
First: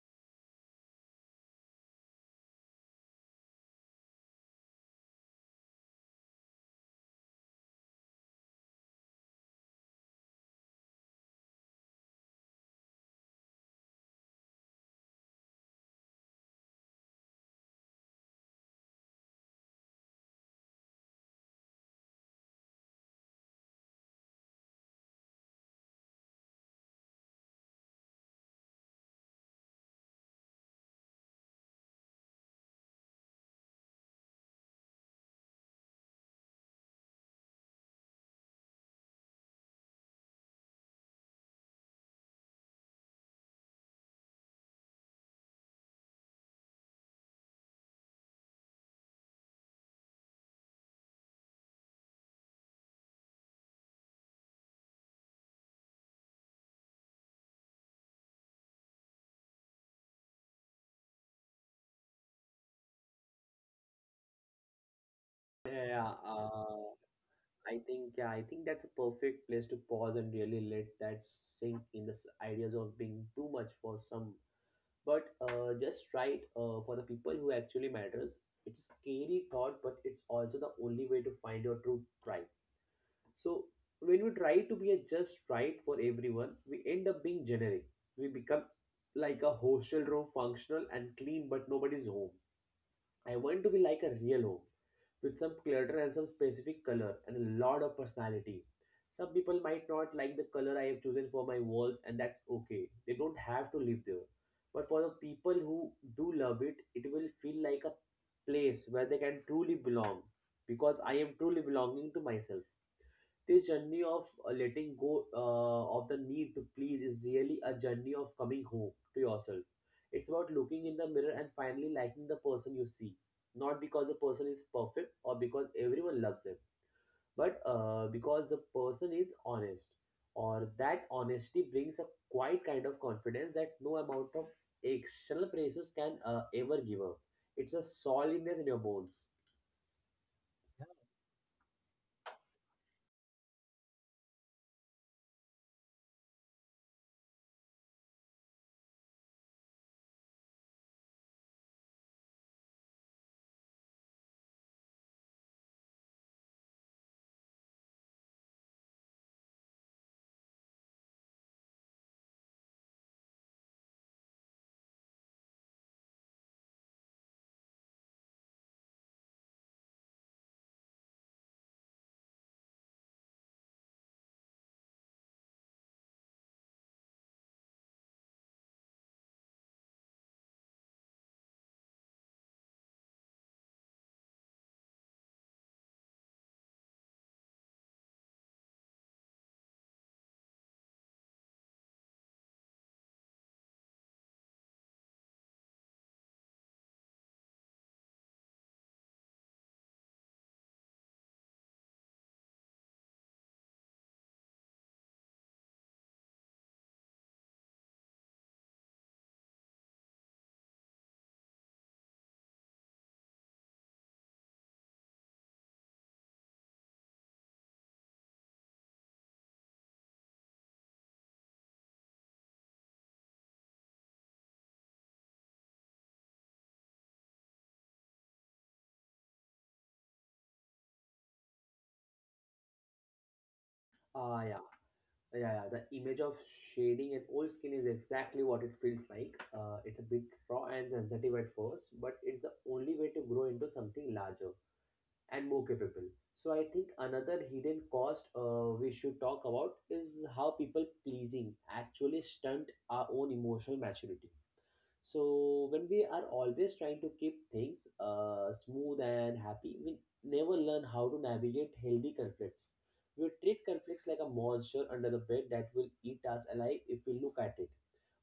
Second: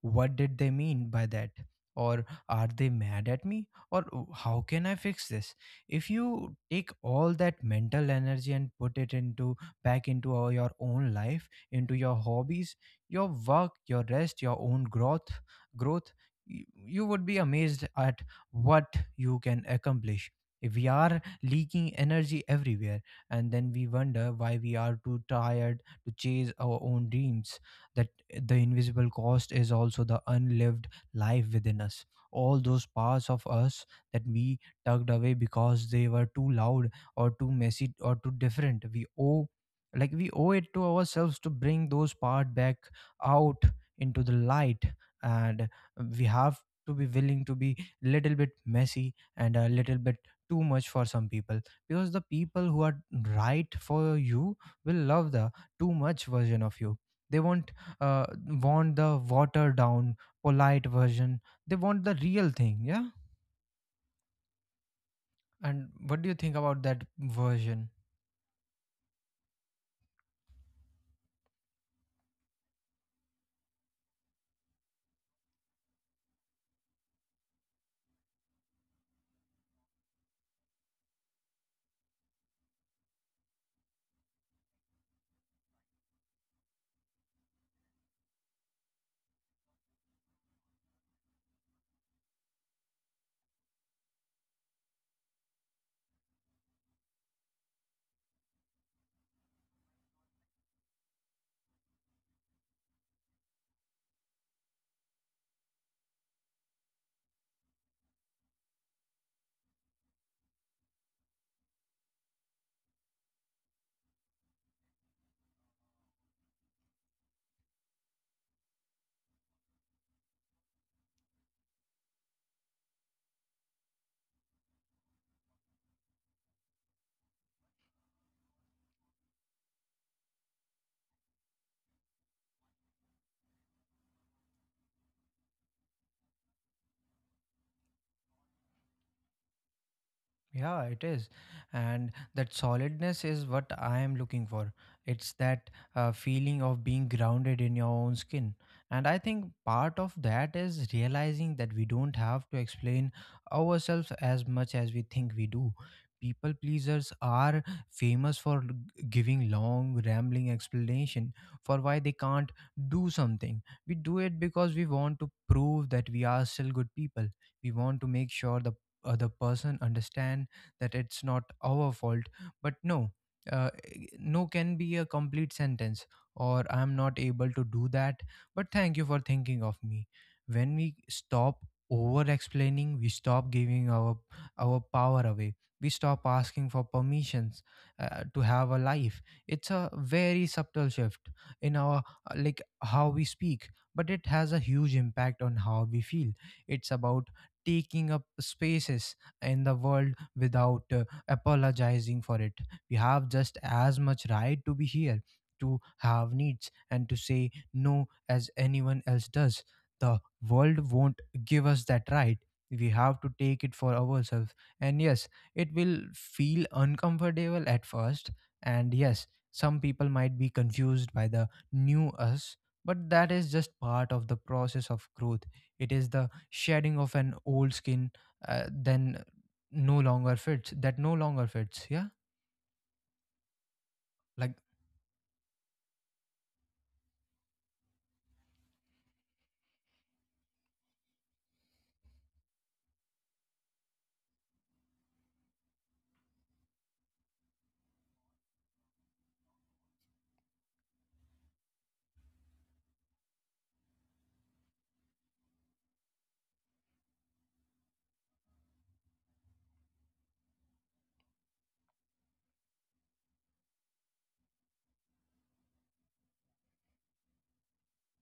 Speaker 1: what did they mean by that? Or are they mad at me? Or, oh, how can I fix this? If you take all that mental energy and put it into back into your own life, into your hobbies, your work, your rest, your own growth, y- you would be amazed at what you can accomplish. If we are leaking energy everywhere, and then we wonder why we are too tired to chase our own dreams. The the invisible cost is also the unlived life within us. All those parts of us that we tugged away because they were too loud or too messy or too different. We owe, like, we owe it to ourselves to bring those parts back out into the light. And we have to be willing to be little bit messy and a little bit too much for some people, because the people who are right for you will love the too much version of you. They won't uh, want the watered down polite version. They want the real thing. Yeah, and
Speaker 2: Yeah,
Speaker 1: what do you think about
Speaker 2: uh,
Speaker 1: that
Speaker 2: I
Speaker 1: version?
Speaker 2: think yeah, I think that's a perfect place to pause and really let that sink in the ideas of being too much for some. But just right for the people who actually matters, it's a scary thought, but it's also the only way to find your true tribe. So when we try to be a just right for everyone, we end up being generic. We become like a hostel room, functional and clean, but nobody's home. I want to be like a real home with some clutter and some specific color and a lot of personality. Some people might not like the color I have chosen for my walls, and that's okay. They don't have to live there. But for the people who do love it, it will feel like a place where they can truly belong because I am truly belonging to myself. This journey of letting go of the need to please is really a journey of coming home to yourself. It's about looking in the mirror and finally liking the person you see. Not because the person is perfect or because everyone loves him, but because the person is honest. Or that honesty brings a quiet kind of confidence that no amount of external praises can ever give up. It's a solidness in your bones.
Speaker 1: Yeah, it is. And that solidness is what I am looking for. It's that feeling of being grounded in your own skin. And I think part of that is realizing that we don't have to explain ourselves as much as we think we do. People pleasers are famous for giving long, rambling explanation for why they can't do something. We do it because we want to prove that we are still good people. We want to make sure the other person understand that it's not our fault, but no, uh, no can be a complete sentence, or I'm not able to do that, but thank you for thinking of me. When we stop over explaining, we stop giving our power away. We stop asking for permissions to have a life. It's a very subtle shift in our like how we speak, but it has a huge impact on how we feel. It's about taking up spaces in the world without apologizing for it. We have just as much right to be here, to have needs, and to say no as anyone else does. The world won't give us that right. We have to take it for ourselves. And yes, it will feel uncomfortable at first. And yes, some people might be confused by the new us, but that is just part of the process of growth. It is the shedding of an old skin, then no longer fits yeah,
Speaker 2: Ah,
Speaker 1: like,
Speaker 2: yeah. Yeah, yeah. The image of shading an old skin is exactly what it feels like. It's a bit raw and sensitive at first, but it's the only way to grow into something larger and more capable. So I think another hidden cost we should talk about is how people pleasing actually stunt our own emotional maturity. So when we are always trying to keep things smooth and happy, we never learn how to navigate healthy conflicts. We treat conflicts like a monster under the bed that will eat us alive if we look at it.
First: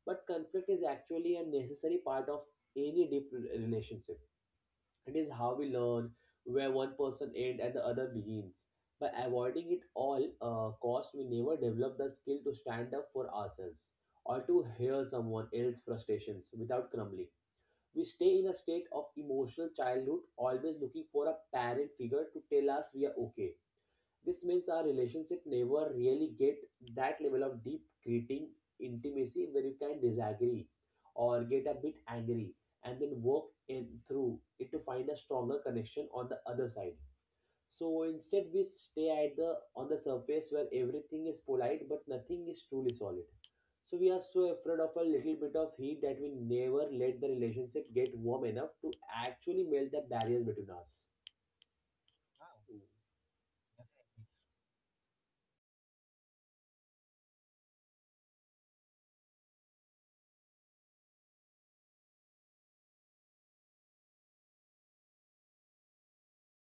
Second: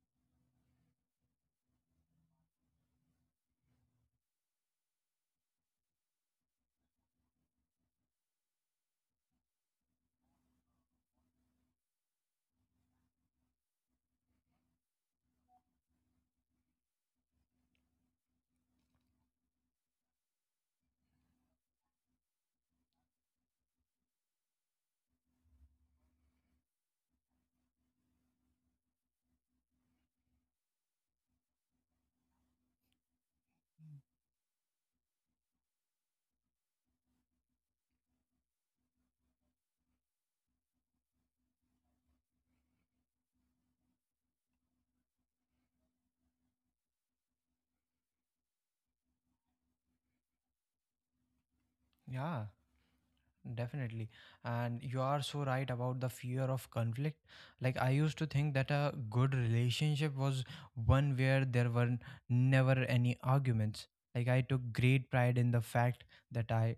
Speaker 2: But conflict is actually a necessary part of any deep relationship. It is how we learn where one person ends and the other begins. By avoiding it all cost, we never develop the skill to stand up for ourselves or to hear someone else's frustrations without crumbling. We stay in a state of emotional childhood, always looking for a parent figure to tell us we are okay. This means our relationship never really get that level of deep greeting intimacy where you can disagree or get a bit angry and then work in through it to find a stronger connection on the other side. So instead we stay at the on the surface where everything is polite but nothing is truly solid. So we are so afraid of a little bit of heat that we never let the relationship get warm enough to actually melt the barriers between us.
Speaker 1: yeah,
Speaker 2: Wow.
Speaker 1: definitely. And you are so right about the fear of conflict. Like, I used to think that a good relationship was one where there were never any arguments. Like, I took great pride in the fact that I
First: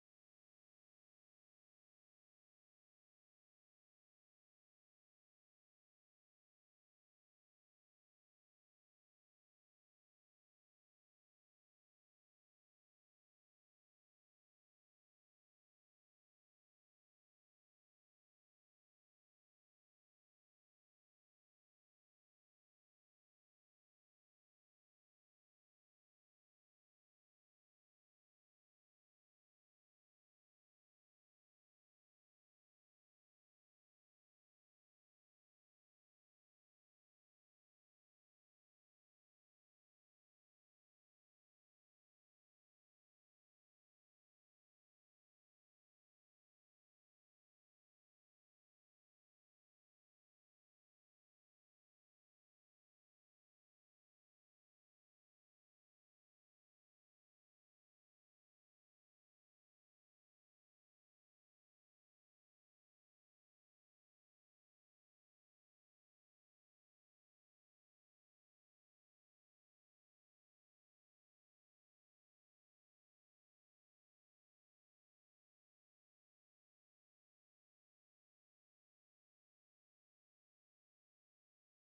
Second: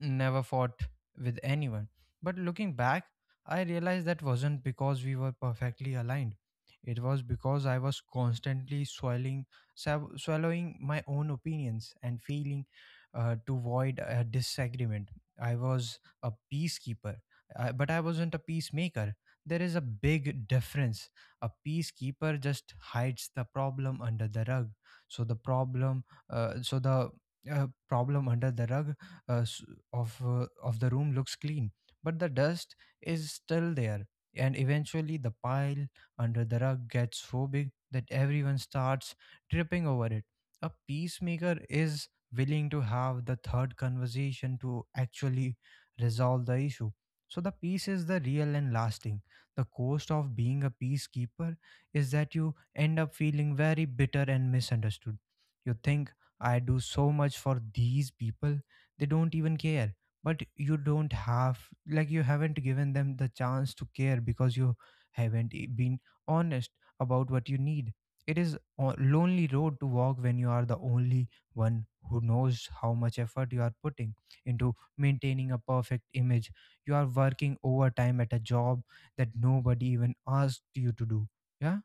Speaker 1: never fought with anyone. But looking back, I realized that wasn't because we were perfectly aligned. It was because I was constantly swallowing my own opinions and feeling to avoid a disagreement. I was a peacekeeper, but I wasn't a peacemaker. There is a big difference. A peacekeeper just hides the problem under the rug. So the problem, so the problem under the rug, uh. s- of the room looks clean, but the dust is still there, and eventually the pile under the rug gets so big that everyone starts tripping over it. A peacemaker is willing to have the third conversation to actually resolve the issue. So the peace is the real and lasting. The cost of being a peacekeeper is that you end up feeling very bitter and misunderstood. You think, I do so much for these people, they don't even care. But you don't have, like, you haven't given them the chance to care because you haven't been honest about what you need. It is a lonely road to walk when you are the only one who knows how much effort you are putting into maintaining a perfect image. You are working overtime at a job that nobody even asked you to do. Yeah,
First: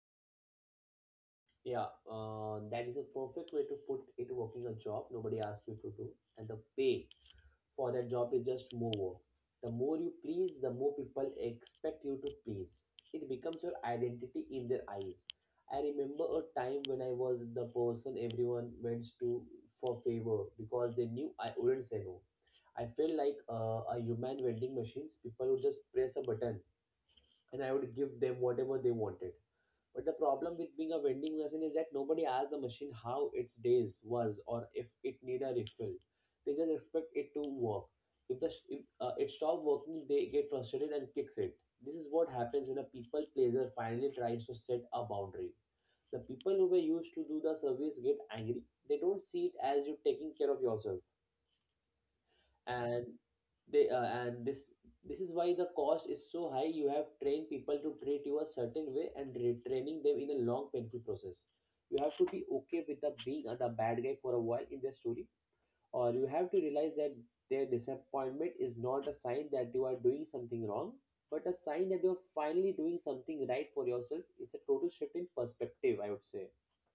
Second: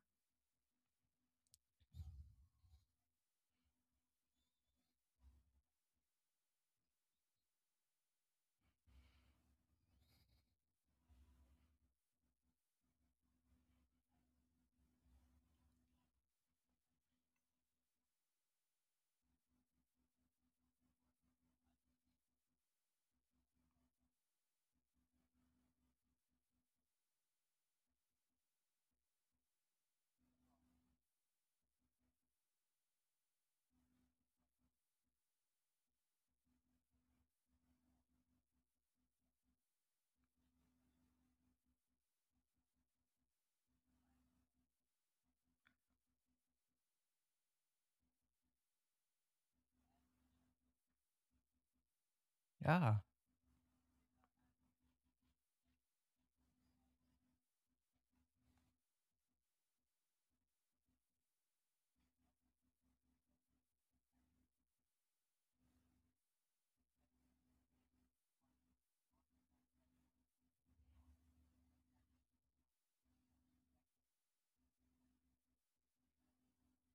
Speaker 2: Yeah, that is a perfect way to put it, working a job nobody asks you to do. And the pay for that job is just more. The more you please, the more people expect you to please. It becomes your identity in their eyes. I remember a time when I was the person everyone went to for favor because they knew I wouldn't say no. I felt like a human vending machines. People would just press a button and I would give them whatever they wanted, but the problem with being a vending machine is that nobody asks the machine how its days was or if it need a refill. They just expect it to work. If it stops working, they get frustrated and kicks it. This is what happens when a people pleaser finally tries to set a boundary. The people who were used to do the service get angry. They don't see it as you taking care of yourself,
Speaker 1: yeah,
Speaker 2: and they and this is why the cost is so high. You have trained people to treat you a certain way, and retraining them in a long painful process. You have to be okay with the being a the bad guy for a while in their story, or you have to realize that their disappointment is not a sign that you are doing something wrong but a sign that you're finally doing something right for yourself. It's a total shift in perspective, I would say.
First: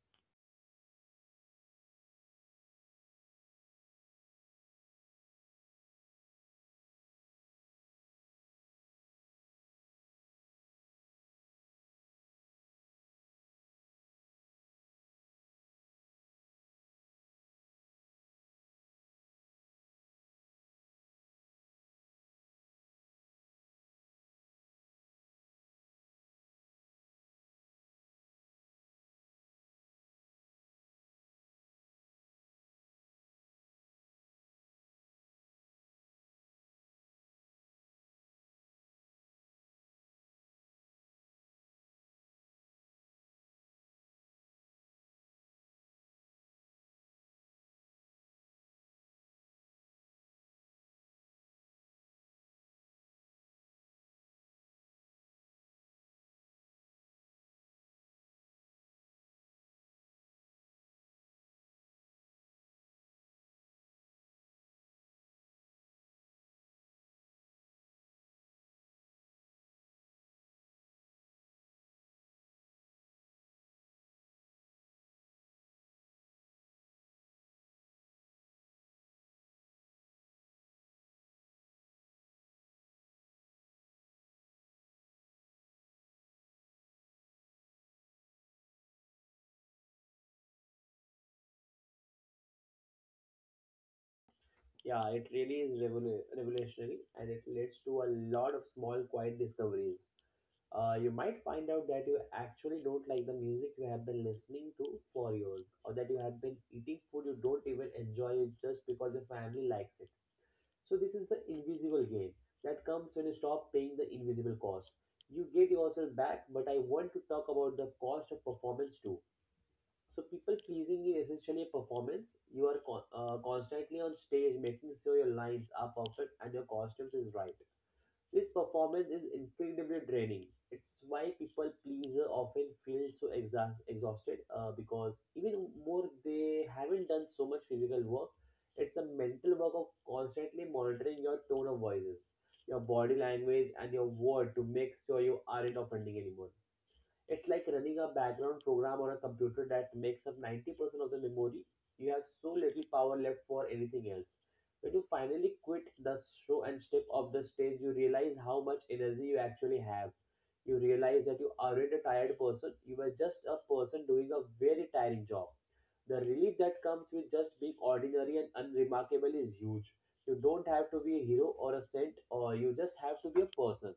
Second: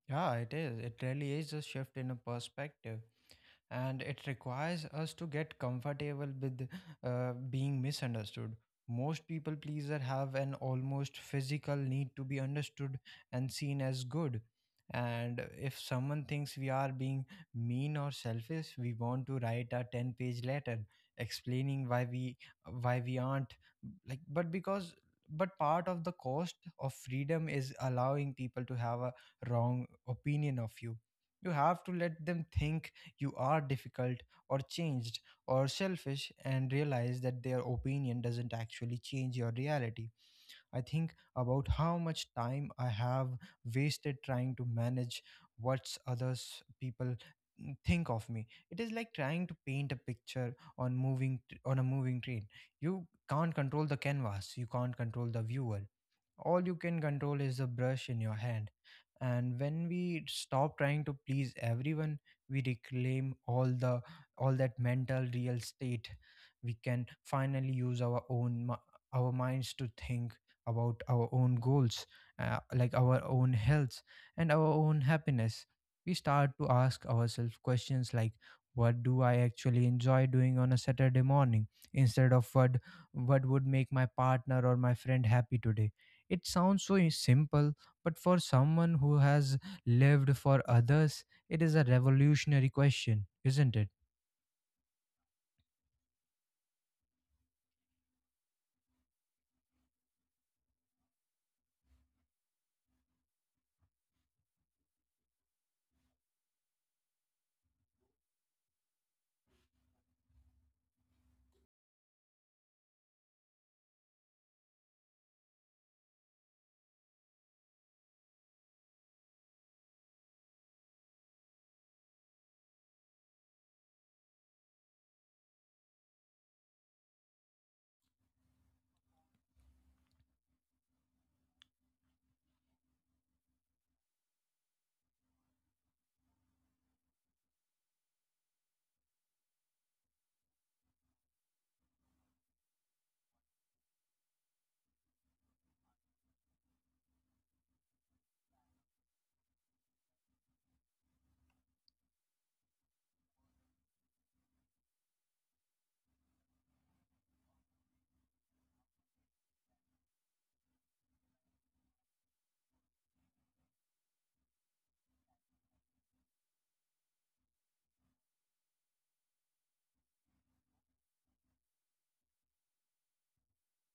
Speaker 1: yeah, it is, it really is a shift in a perspective. And it requires us to get comfortable with being misunderstood. Most people pleaser have an almost physical need to be understood and seen as good. And if someone thinks we are being mean or selfish, we want to write a 10-page letter explaining why we aren't, like, but because, but part of the cost of freedom is allowing people to have a wrong opinion of you. You have to let them think you are difficult or changed or selfish, and realize that their opinion doesn't actually change your reality. I think about how much time I have wasted trying to manage what's others people think of me. It is like trying to paint a picture on on a moving train. You can't control the canvas, you can't control the viewer, all you can control is the brush in your hand. And when we stop trying to please everyone, we reclaim all that mental real estate. We can finally use our minds to think about our own goals, like our own health and our own happiness. We start to ask ourselves questions like, "What do I actually enjoy doing on a Saturday morning?" instead of what would make my partner or my friend happy today. It sounds so simple, but for someone who has lived for others, it is a revolutionary question, isn't it?
Speaker 2: Yeah, it really is revolutionary, and it leads to a lot of small quiet discoveries. You might find out that you actually don't like the music you have been listening to for years, or that you have been eating food you don't even enjoy it just because your family likes it. So, this is the invisible gain that comes when you stop paying the invisible cost. You get yourself back, but I want to talk about the cost of performance too. So, people pleasing is essentially a performance. You are constantly on stage making sure your lines are perfect and your costumes is right. This performance is incredibly draining. It's why people pleaser often feel so exhausted, because even more they haven't done so much physical work. It's a mental work of constantly monitoring your tone of voices, your body language, and your word to make sure you aren't offending anyone. It's like running a background program on a computer that makes up 90% of the memory. You have so little power left for anything else. When you finally quit the show and step off the stage, you realize how much energy you actually have. You realize that you aren't a tired person, you are just a person doing a very tiring job. The relief that comes with just being ordinary and unremarkable is huge. You don't have to be a hero or a saint, or you just have to be a person.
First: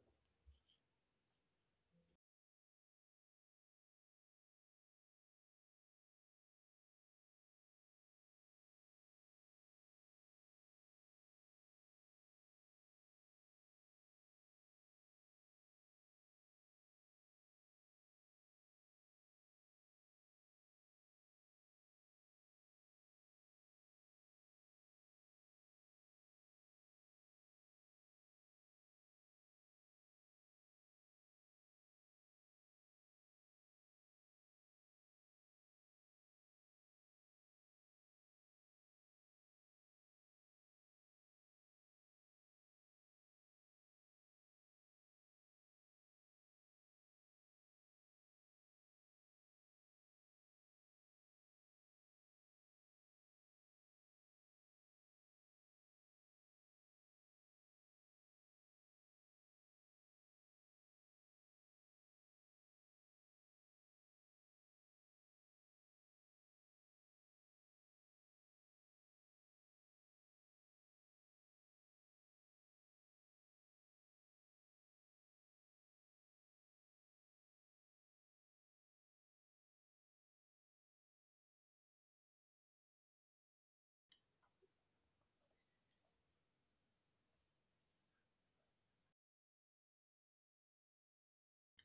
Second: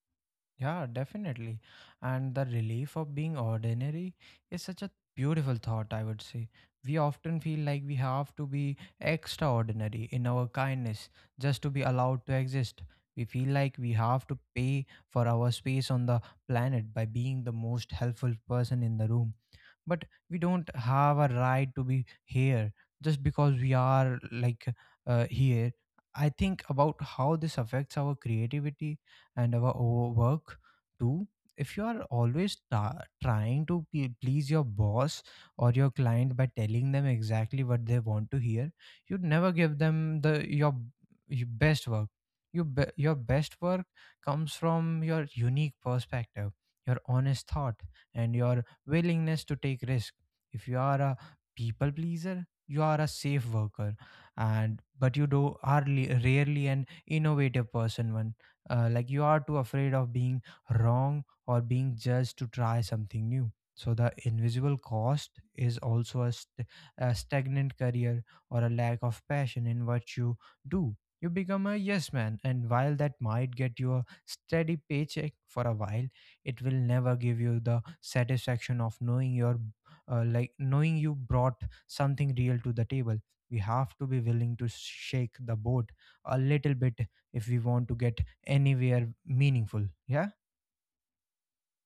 Speaker 1: Yeah, definitely. And the relief of being ordinary is such a beautiful thought, I would say. We often feel like we have to be extraordinary in our kindness just to be allowed to exist. We feel like we have to pay for our space on the planet by being the most helpful person in the room. But we don't have a right to be here just because we are, like, here. I think about how this affects our creativity and our work too. If you are always trying to please your boss or your client by telling them exactly what they want to hear, you'd never give them your best work. Your best work comes from your unique perspective, your honest thought, and your willingness to take risk. If you are a people pleaser, you are a safe worker, and but you do are rarely an innovative person one, like you are too afraid of being wrong or being judged to try something new. So the invisible cost is also a stagnant career or a lack of passion in what you do. You become a yes man, and while that might get you a steady paycheck for a while, it will never give you the satisfaction of knowing your, like knowing you brought something real to the table. We have to be willing to shake the boat a little bit if we want to get anywhere meaningful. Yeah,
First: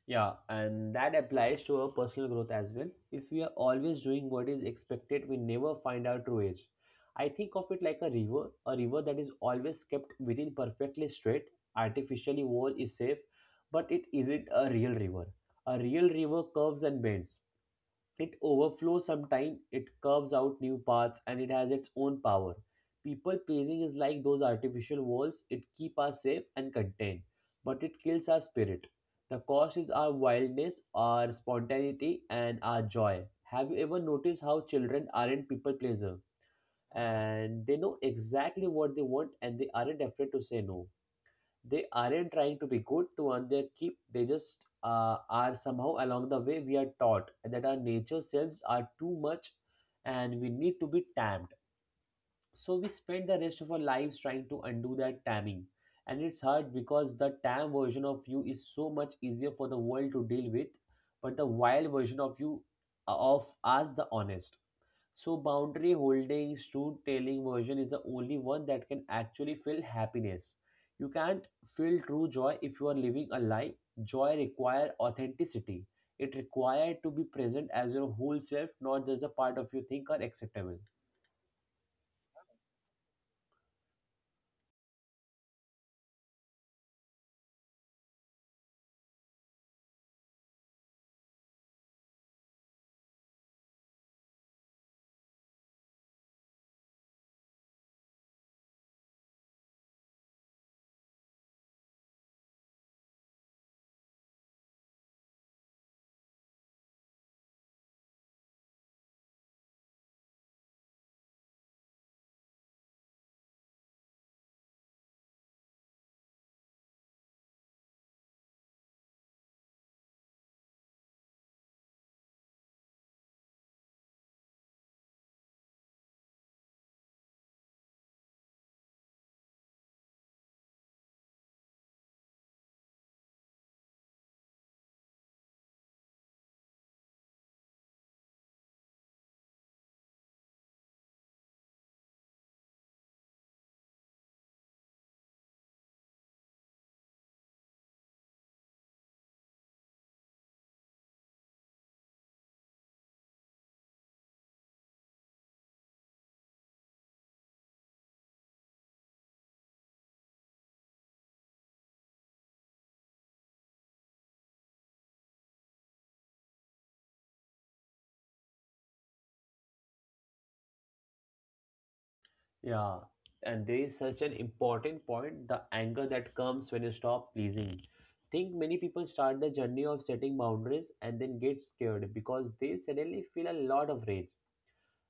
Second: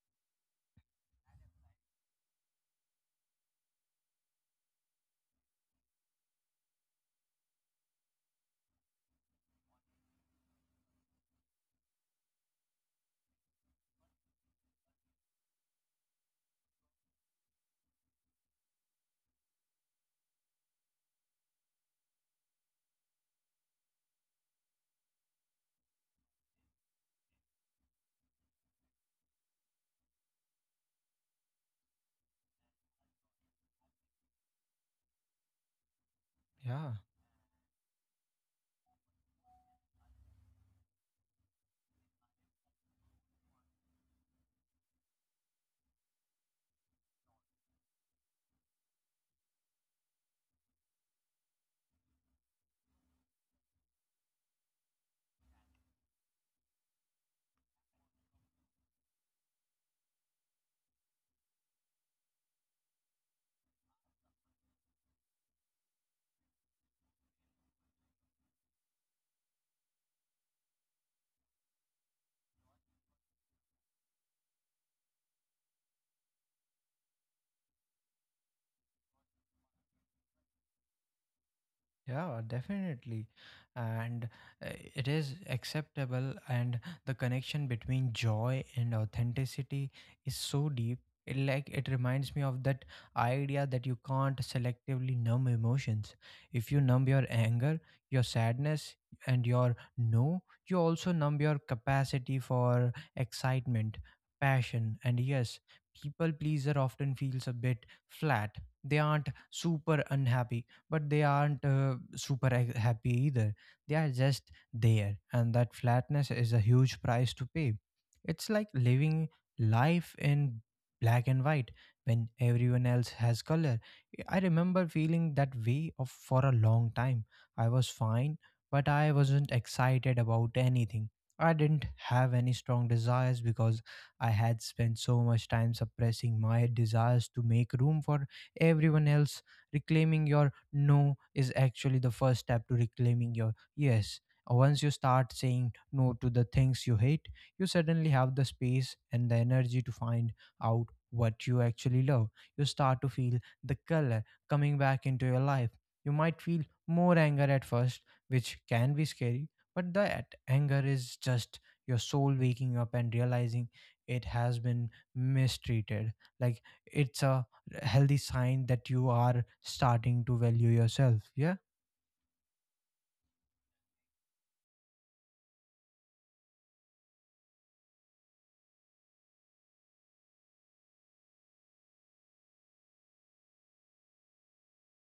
Speaker 2: Yeah, and that applies to our personal growth as well. If we are always doing what is expected, we never find our true age. I think of it like a river that is always kept within perfectly straight, artificially wall is safe, but it isn't a real river. A real river curves and bends. It overflows sometimes, it curves out new paths, and it has its own power. People pleasing is like those artificial walls, it keeps us safe and contained, but it kills our spirit. The cost is our wildness, our spontaneity, and our joy. Have you ever noticed how children aren't people pleaser?
Speaker 1: yeah,
Speaker 2: And they know exactly what they want and they aren't afraid to say no. They aren't trying to be good to earn their keep, they just are. Somehow along the way we are taught that our nature selves are too much and we need to be tamed, so we spend the rest of our lives trying to undo that taming. And it's hard because the tam version of you is so much easier for the world to deal with, but the wild version of you, of us, the honest, so boundary holding, truth telling version is the only one that can actually feel happiness. You can't feel true joy if you are living a lie. Joy requires authenticity. It requires to be present as your whole self, not just the part of you think are acceptable.
Speaker 1: yeah, definitely. And it is acceptable, and the connection between joy and authenticity is so deep. It, like, it reminds me of that idea that you can't selectively numb emotions. If you numb your anger, your sadness, and your no, you also numb your capacity for excitement, passion, and yes, people pleaser often feels a bit flat. They aren't super unhappy, but they aren't super happy either. They are just there, and that flatness is a huge price to pay. It's like living life in black and white when everyone else has color. I remember feeling that way of, for a long time. I was fine, but I wasn't excited about anything. I didn't have any strong desires because I had spent so much time suppressing my desires to make room for everyone else. Reclaiming your no is actually the first step to reclaiming your yes. Once you start saying no to the things you hate, you suddenly have the space and the energy to find out what you actually love. You start to feel the color coming back into your life. You might feel more anger at first, which can be scary, but that anger is just your soul waking up and realizing it has been mistreated. Like, it's a healthy sign that you are starting to value yourself. Yeah,
Speaker 2: Yeah. And there is such an important point, the anger that comes when you stop pleasing. Think many people start the journey of setting boundaries and then get scared because they suddenly feel a lot of rage,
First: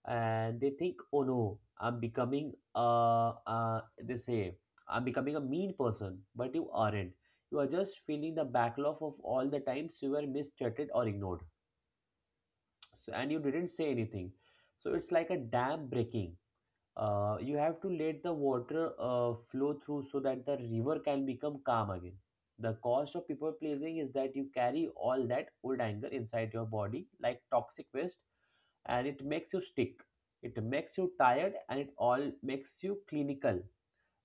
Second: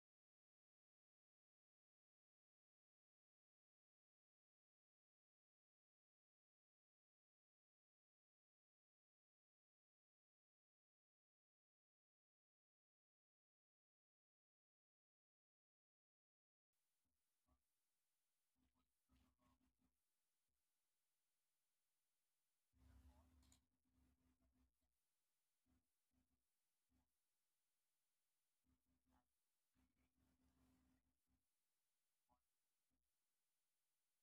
Speaker 2: and they think, "Oh no, I'm becoming a they say, "I'm becoming a mean person," but you aren't. You are just feeling the backlog of all the times you were mistreated or ignored, so, and you didn't say anything. So it's like a dam breaking. You have to let the water flow through so that the river can become calm again. The cost of people pleasing is that you carry all that old anger inside your body like toxic waste, and it makes you stick, it makes you tired, and it all makes you clinical.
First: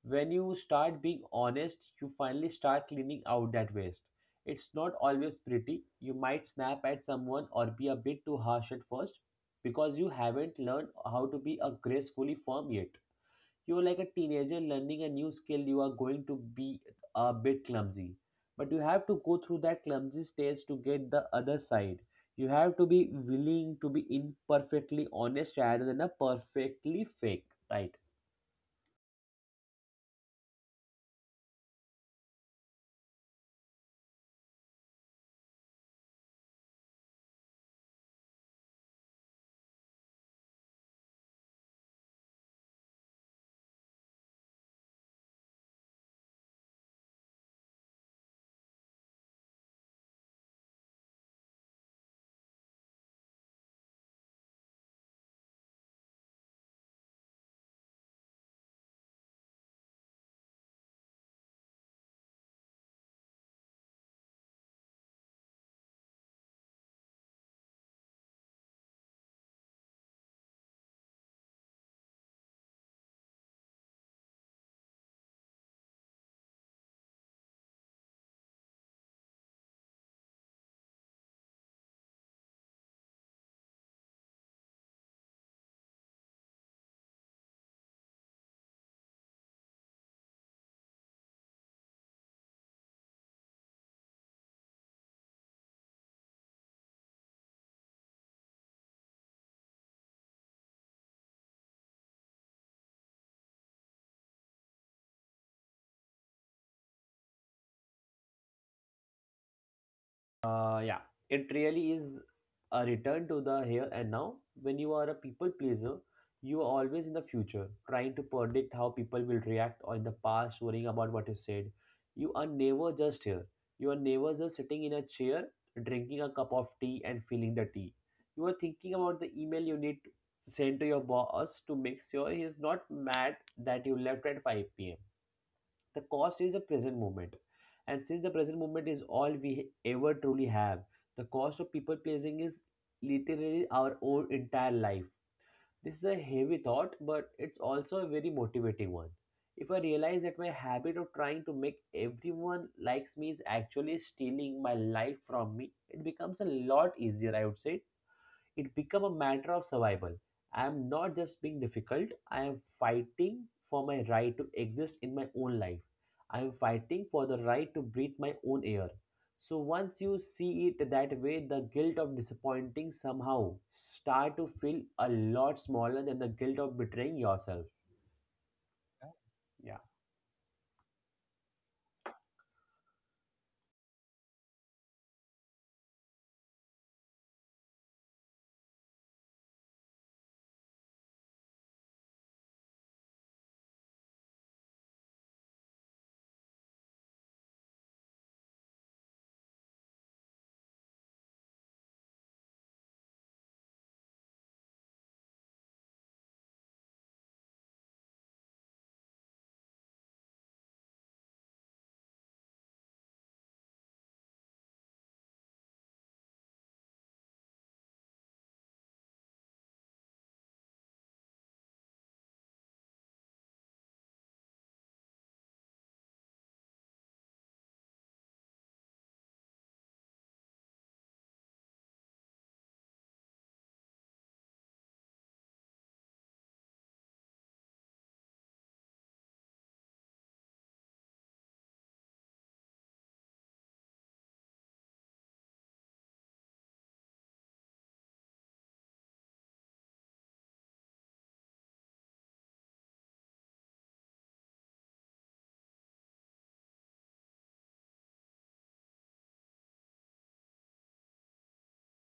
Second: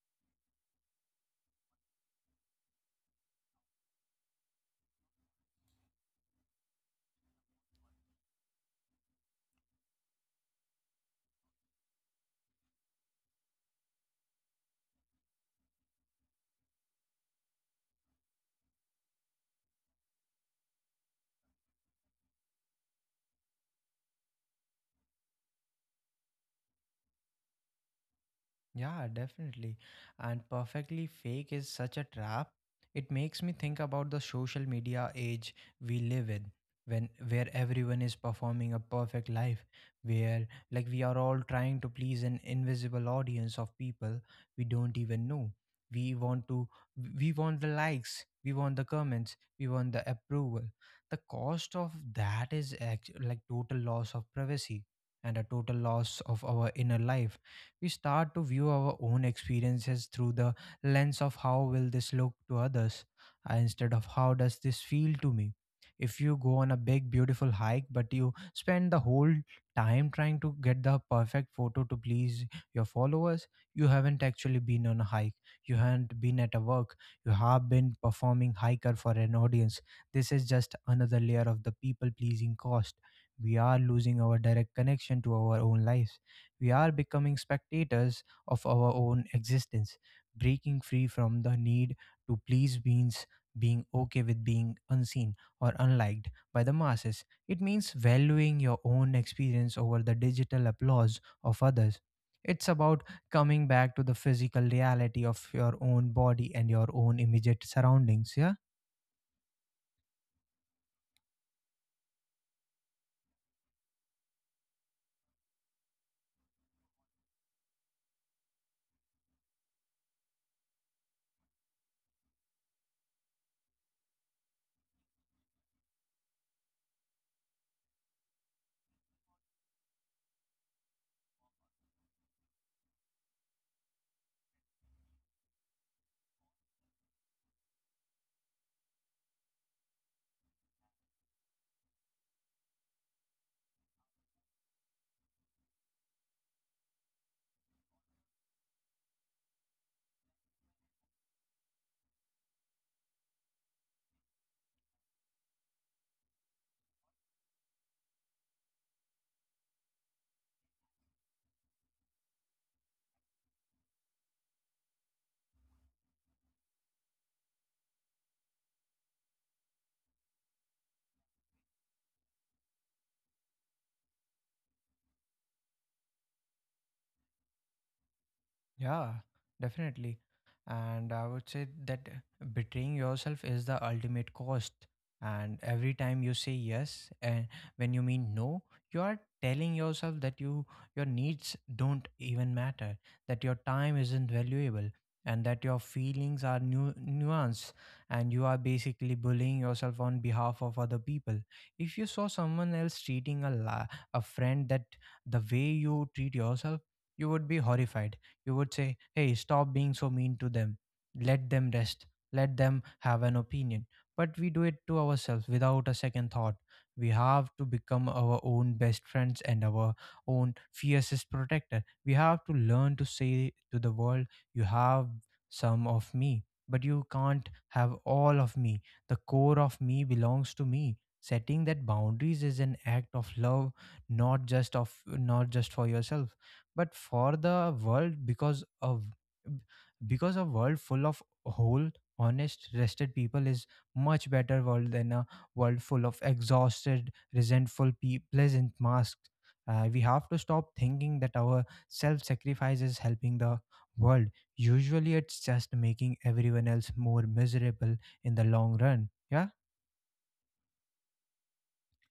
Speaker 2: When you start being honest, you finally start cleaning out that waste. It's not always pretty, you might snap at someone or be a bit too harsh at first because you haven't learned how to be a gracefully firm yet. You're like a teenager learning a new skill. You are going to be a bit clumsy, but you have to go through that clumsy stage to get the other side. You have to be willing to be imperfectly honest rather than a perfectly fake, right?
Speaker 1: yeah, definitely. And perfectly fake is such a trap. It makes me think about the social media age we live in, when where everyone is performing a perfect life where, like, we are all trying to please an invisible audience of people we don't even know. We want to we want the likes, we want the comments, we want the approval. The cost of that is like total loss of privacy and a total loss of our inner life. We start to view our own experiences through the lens of how will this look to others instead of how does this feel to me. If you go on a big beautiful hike but you spend the whole time trying to get the perfect photo to please your followers, you haven't actually been on a hike, you haven't been at a work, you have been performing hiker for an audience. This is just another layer of the people pleasing cost. We are losing our direct connection to our own lives, we are becoming spectators of our own existence, breaking free from the need to please beings, being okay with being unseen or unliked by the masses. It means valuing your own experience over the digital applause of others. It's about coming back to the physical reality of your own body and your own immediate surroundings. Yeah.
Speaker 2: Yeah, it really is a return to the here and now. When you are a people pleaser, you are always in the future, trying to predict how people will react, or in the past, worrying about what you said. You are never just here. You are never just sitting in a chair, drinking a cup of tea, and feeling the tea. You are thinking about the email you need to send to your boss to make sure he is not mad that you left at 5 p.m. The cost is the present moment. And since the present moment is all we ever truly have, the cost of people pleasing is literally our own entire life. This is a heavy thought, but it's also a very motivating one. If I realize that my habit of trying to make everyone likes me is actually stealing my life from me, it becomes a lot easier, I would say, it become a matter of survival. I am not just being difficult, I am fighting for my right to exist in my own life. I am fighting for the right to breathe my own air. So once you see it that way, the guilt of disappointing somehow start to feel a lot smaller than the guilt of betraying yourself.
Speaker 1: Yeah,
Speaker 2: Yeah.
Speaker 1: definitely. And I would say that betraying yourself is the ultimate cost. And every time you say yes, and when you mean no, you are telling yourself that your needs don't even matter, that your time isn't valuable, and that your feelings are nuanced, and you are basically bullying yourself on behalf of other people. If you saw someone else treating a friend that the way you treat yourself, you would be horrified. You would say, hey, stop being so mean to them. Let them rest. Let them have an opinion. But we do it to ourselves without a second thought. We have to become our own best friends and our own fiercest protector. We have to learn to say to the world, you have some of me, but you can't have all of me. The core of me belongs to me. Setting that boundaries is an act of love, not just for yourself but for the world because a world full of whole, honest, rested people is much better world than a world full of exhausted, resentful pleasant masks. We have to stop thinking that our self-sacrifice is helping the world. Usually it's just making everyone else more miserable in the long run. Yeah.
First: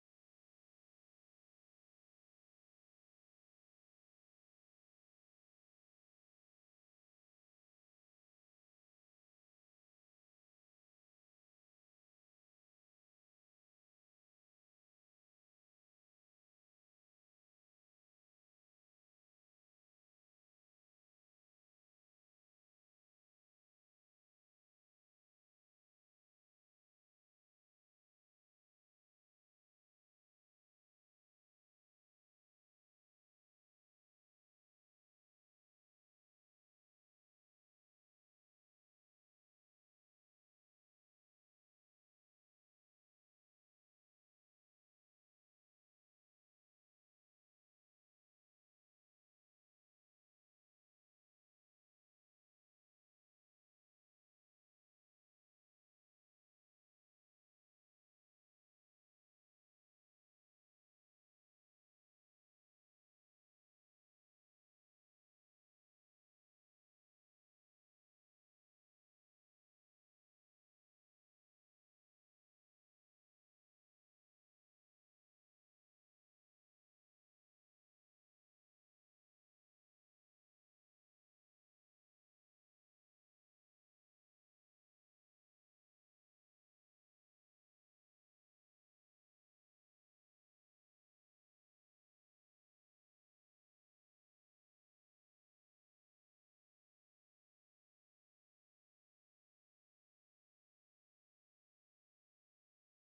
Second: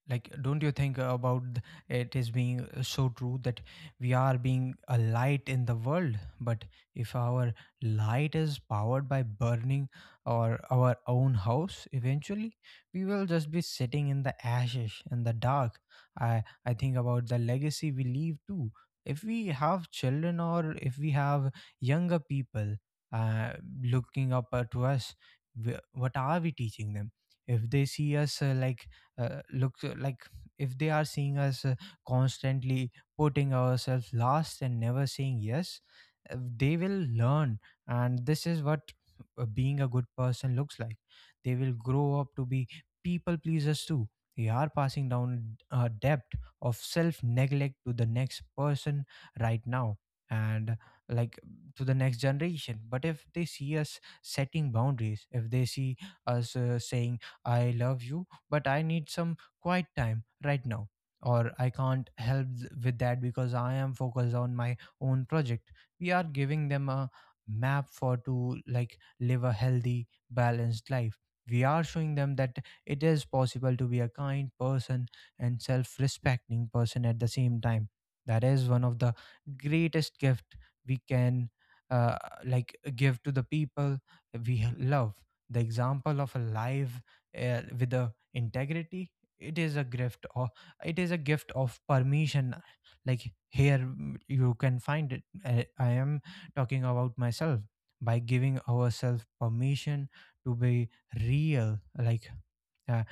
Speaker 1: Like, don't you think about it is being so true that we are being a light in the world, but if our light is powered by burning or our own house, eventually we will just be sitting in the ashes in the dark. I think about the legacy we leave too. If we have children or if we have younger people uh, looking up to us, what are we teaching them? If they see us like, if they are seeing us constantly putting ourselves last and never saying yes, they will learn, and this is what being a good person looks like. They will grow up to be people pleasers too. They are passing down a debt of self neglect to the next person right now and, like, to the next generation. But if they see us setting boundaries, if they see us saying, I love you, but I need some quiet time right now. Or I can't help with that because I am focused on my own project. We are giving them a map for to, like, live a healthy, balanced life. We are showing them that it is possible to be a kind person and self respecting person at the same time. That is one of the greatest gift we can uh, give to the people we love. The example of a life with a integrity. It is a gift, or it is a gift of permission. Like, here you can find it. I am talking about myself. By giving ourselves permission to be real, like, uh,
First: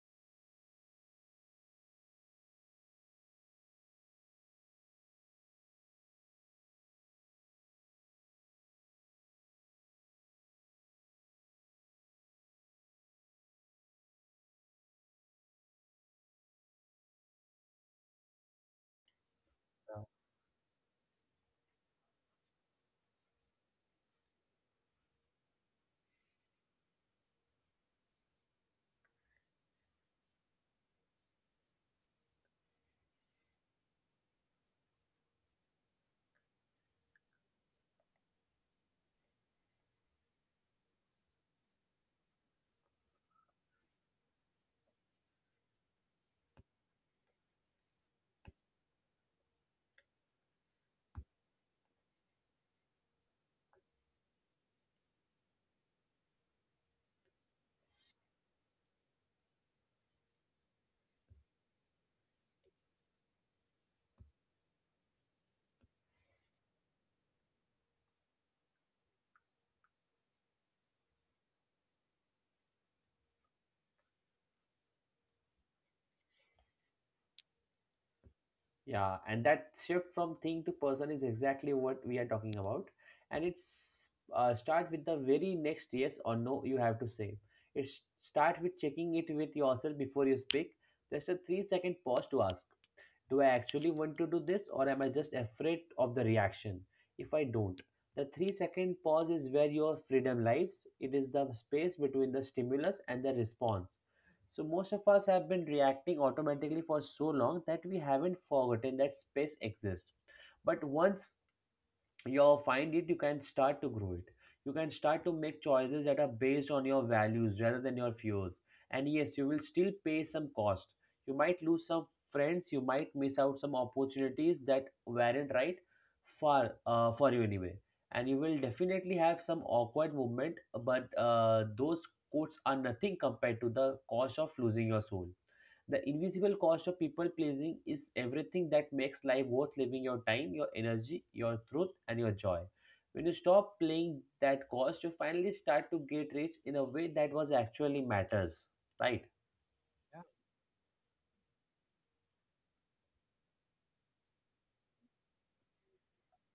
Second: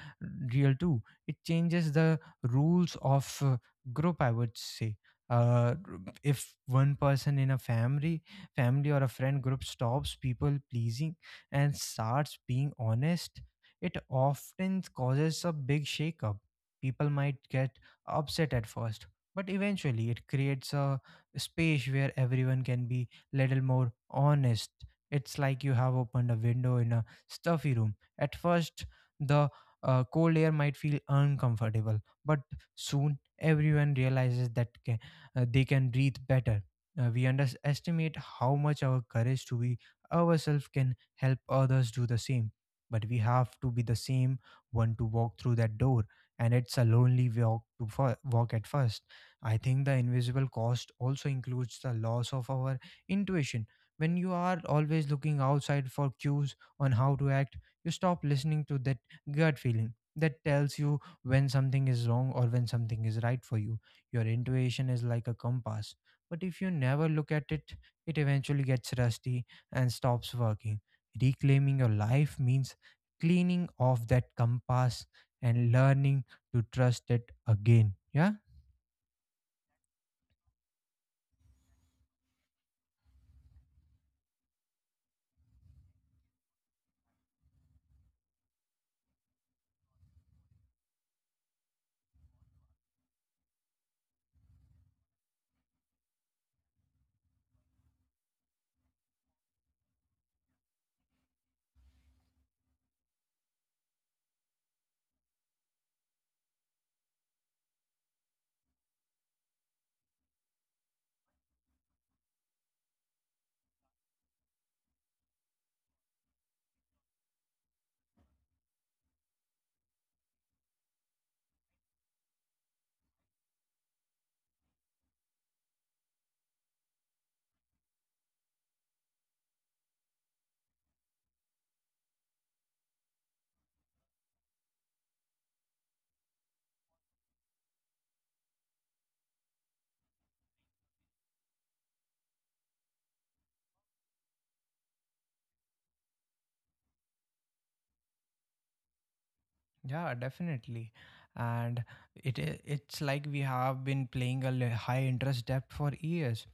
Speaker 1: real too, it changes the rules of group, I would say. uh, if one person in a family or a friend group stops people pleasing and starts being honest, it often causes a big shakeup. People might get upset at first, but eventually it creates a space where everyone can be little more honest. It's like you have opened a window in a stuffy room. At first the cold air might feel uncomfortable, but soon everyone realizes that they can breathe better. We underestimate how much our courage to be ourselves can help others do the same. But we have to be the same one to walk through that door, and it's a lonely walk to walk at first. I think the invisible cost also includes the loss of our intuition. When you are always looking outside for cues on how to act, you stop listening to that gut feeling that tells you when something is wrong or when something is right for you. Your intuition is like a compass, but if you never look at it, it eventually gets rusty and stops working. Reclaiming your life means cleaning off that compass and learning to trust it again. Yeah.
Speaker 2: Yeah, and that shift from thing to person is exactly what we are talking about. And it's start with the very next yes or no you have to say. It's start with checking it with yourself before you speak. Just a 3 second pause to ask. Do I actually want to do this, or am I just afraid of the reaction? If I don't, the 3 second pause is where your freedom lies. It is the space between the stimulus and the response. So, most of us have been reacting automatically for so long that we haven't forgotten that space exists. But once you'll find it, you can start to grow it. You can start to make choices that are based on your values rather than your fears. And yes, you will still pay some cost. You might lose some friends, you might miss out some opportunities that weren't right for you anyway. And you will definitely have some awkward moment, but those costs are nothing compared to the cost of losing your soul. The invisible cost of people pleasing is everything that makes life worth living: your time, your energy, your truth, and your joy. When you stop playing that cost, you finally start to get rich in a way that was actually matters. Right?
Speaker 1: Yeah, definitely. And it's like we have been playing a high interest debt for years,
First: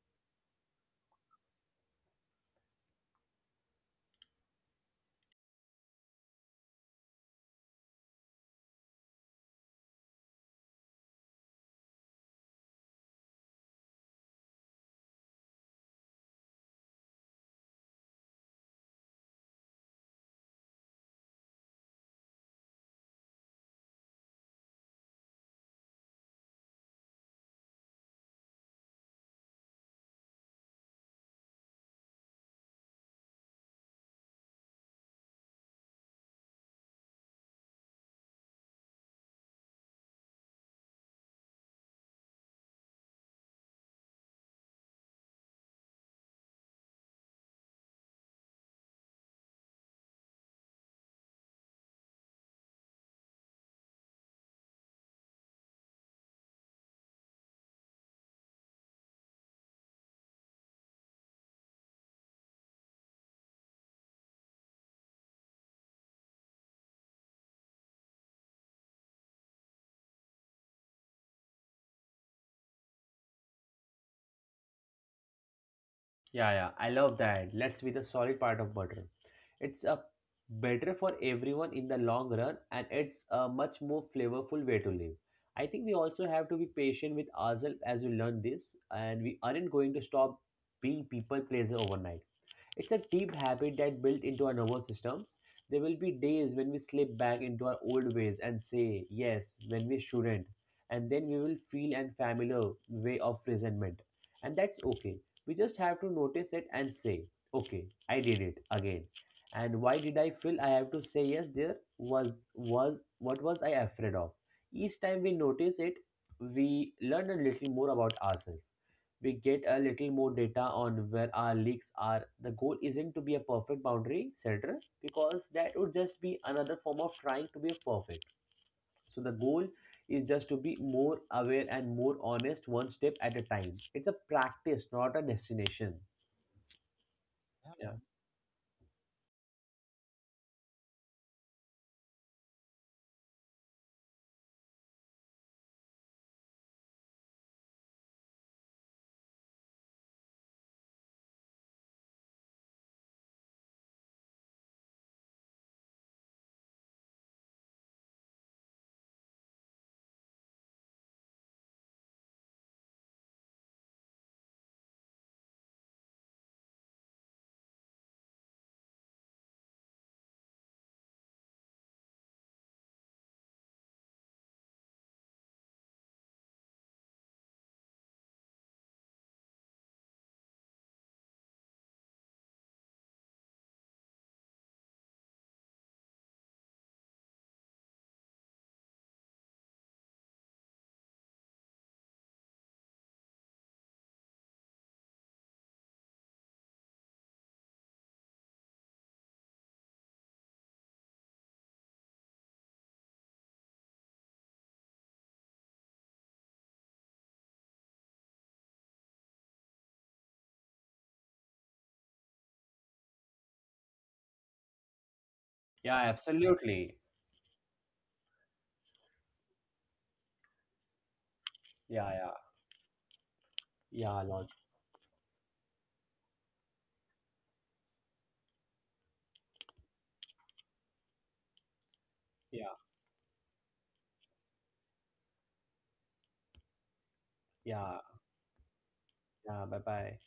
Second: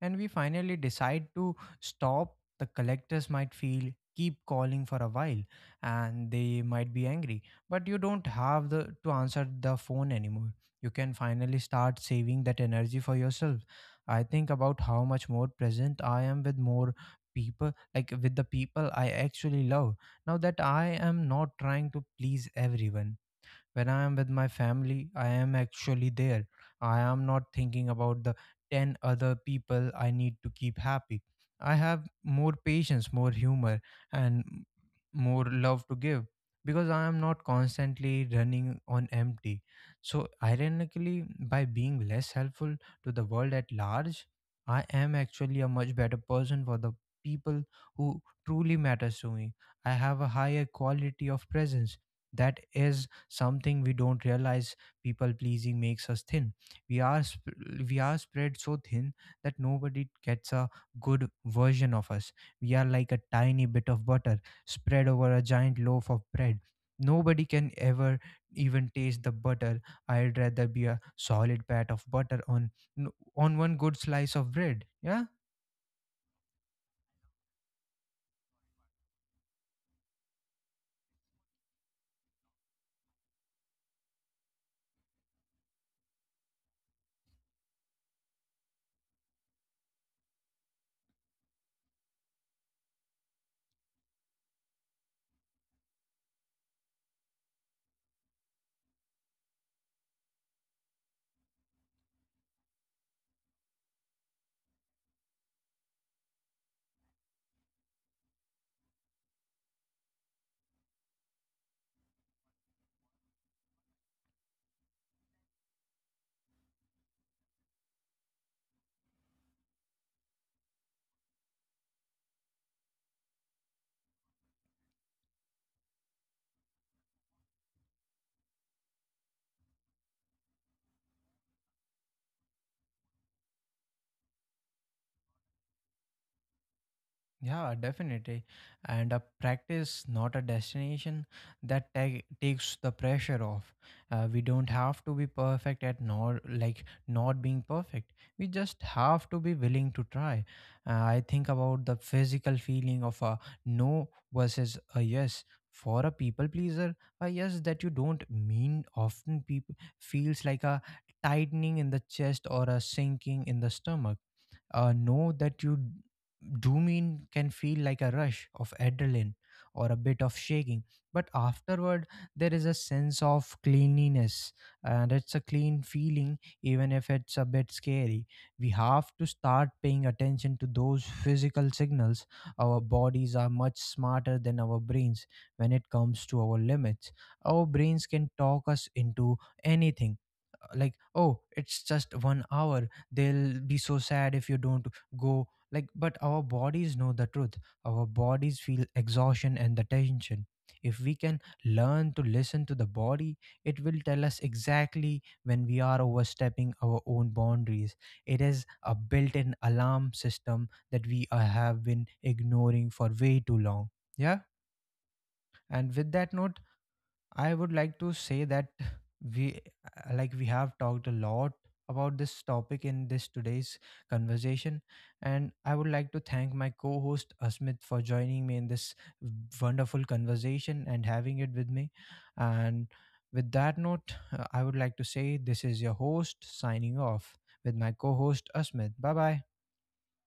Speaker 1: and we finally decide to stop. The collectors might feel keep calling for a while, and they might be angry. But you don't have the to answer the phone anymore. You can finally start saving that energy for yourself. I think about how much more present I am with more people, like with the people I actually love now that I am not trying to please everyone. When I am with my family, I am actually there. I am not thinking about the 10 other people I need to keep happy. I have more patience, more humor, and more love to give, because I am not constantly running on empty. So, ironically, by being less helpful to the world at large, I am actually a much better person for the people who truly matters to me. I have a higher quality of presence. That is something we don't realize. People pleasing makes us thin. we are sp- we are spread so thin that nobody gets a good version of us. We are like a tiny bit of butter spread over a giant loaf of bread. Nobody can ever even taste the butter. I'd rather be a solid pat of butter on n- on one good slice of bread. Yeah.
Speaker 2: Yeah, yeah. I love that. Let's be the solid part of butter. It's a better for everyone in the long run and it's a much more flavorful way to live. I think we also have to be patient with ourselves as we learn this, and we aren't going to stop being people pleaser overnight. It's a deep habit that built into our nervous systems. There will be days when we slip back into our old ways and say yes when we shouldn't, and then we will feel an familiar way of resentment. And that's okay. We just have to notice it and say, okay, I did it again. And why did I feel I have to say yes there? Was what was I afraid of? Each time we notice it, we learn a little more about ourselves. We get a little more data on where our leaks are. The goal isn't to be a perfect boundary setter because that would just be another form of trying to be perfect. So the goal is just to be more aware and more honest, one step at a time. It's a practice, not a destination.
Speaker 1: Yeah,
Speaker 2: Yeah.
Speaker 1: definitely. And a practice, not a destination, that takes the pressure off. We don't have to be perfect at nor like not being perfect. We just have to be willing to try. I think about the physical feeling of a no versus a yes. For a people pleaser, a yes that you don't mean often people feels like a tightening in the chest or a sinking in the stomach. Know that you dopamine can feel like a rush of adrenaline or a bit of shaking. But afterward there is a sense of cleanliness, and it's a clean feeling even if it's a bit scary. We have to start paying attention to those physical signals. Our bodies are much smarter than our brains when it comes to our limits. Our brains can talk us into anything, like, oh, it's just 1 hour, they'll be so sad if you don't go, like. But our bodies know the truth. Our bodies feel exhaustion and the tension. If we can learn to listen to the body, it will tell us exactly when we are overstepping our own boundaries. It is a built-in alarm system that we have been ignoring for way too long. Yeah. And
Speaker 2: Yeah,
Speaker 1: with that note,
Speaker 2: absolutely.
Speaker 1: I would like to say that we we have talked a lot
Speaker 2: Yeah,
Speaker 1: about
Speaker 2: yeah.
Speaker 1: this topic in this today's
Speaker 2: Yeah, Lord.
Speaker 1: conversation, and I would like to thank my co-host Asmit for joining me in this wonderful conversation and having it with me.
Speaker 2: Yeah.
Speaker 1: And with that note, I would like to say this is your host signing off with my
Speaker 2: Yeah.
Speaker 1: co-host Asmit. Bye bye.
Speaker 2: Yeah. Bye bye.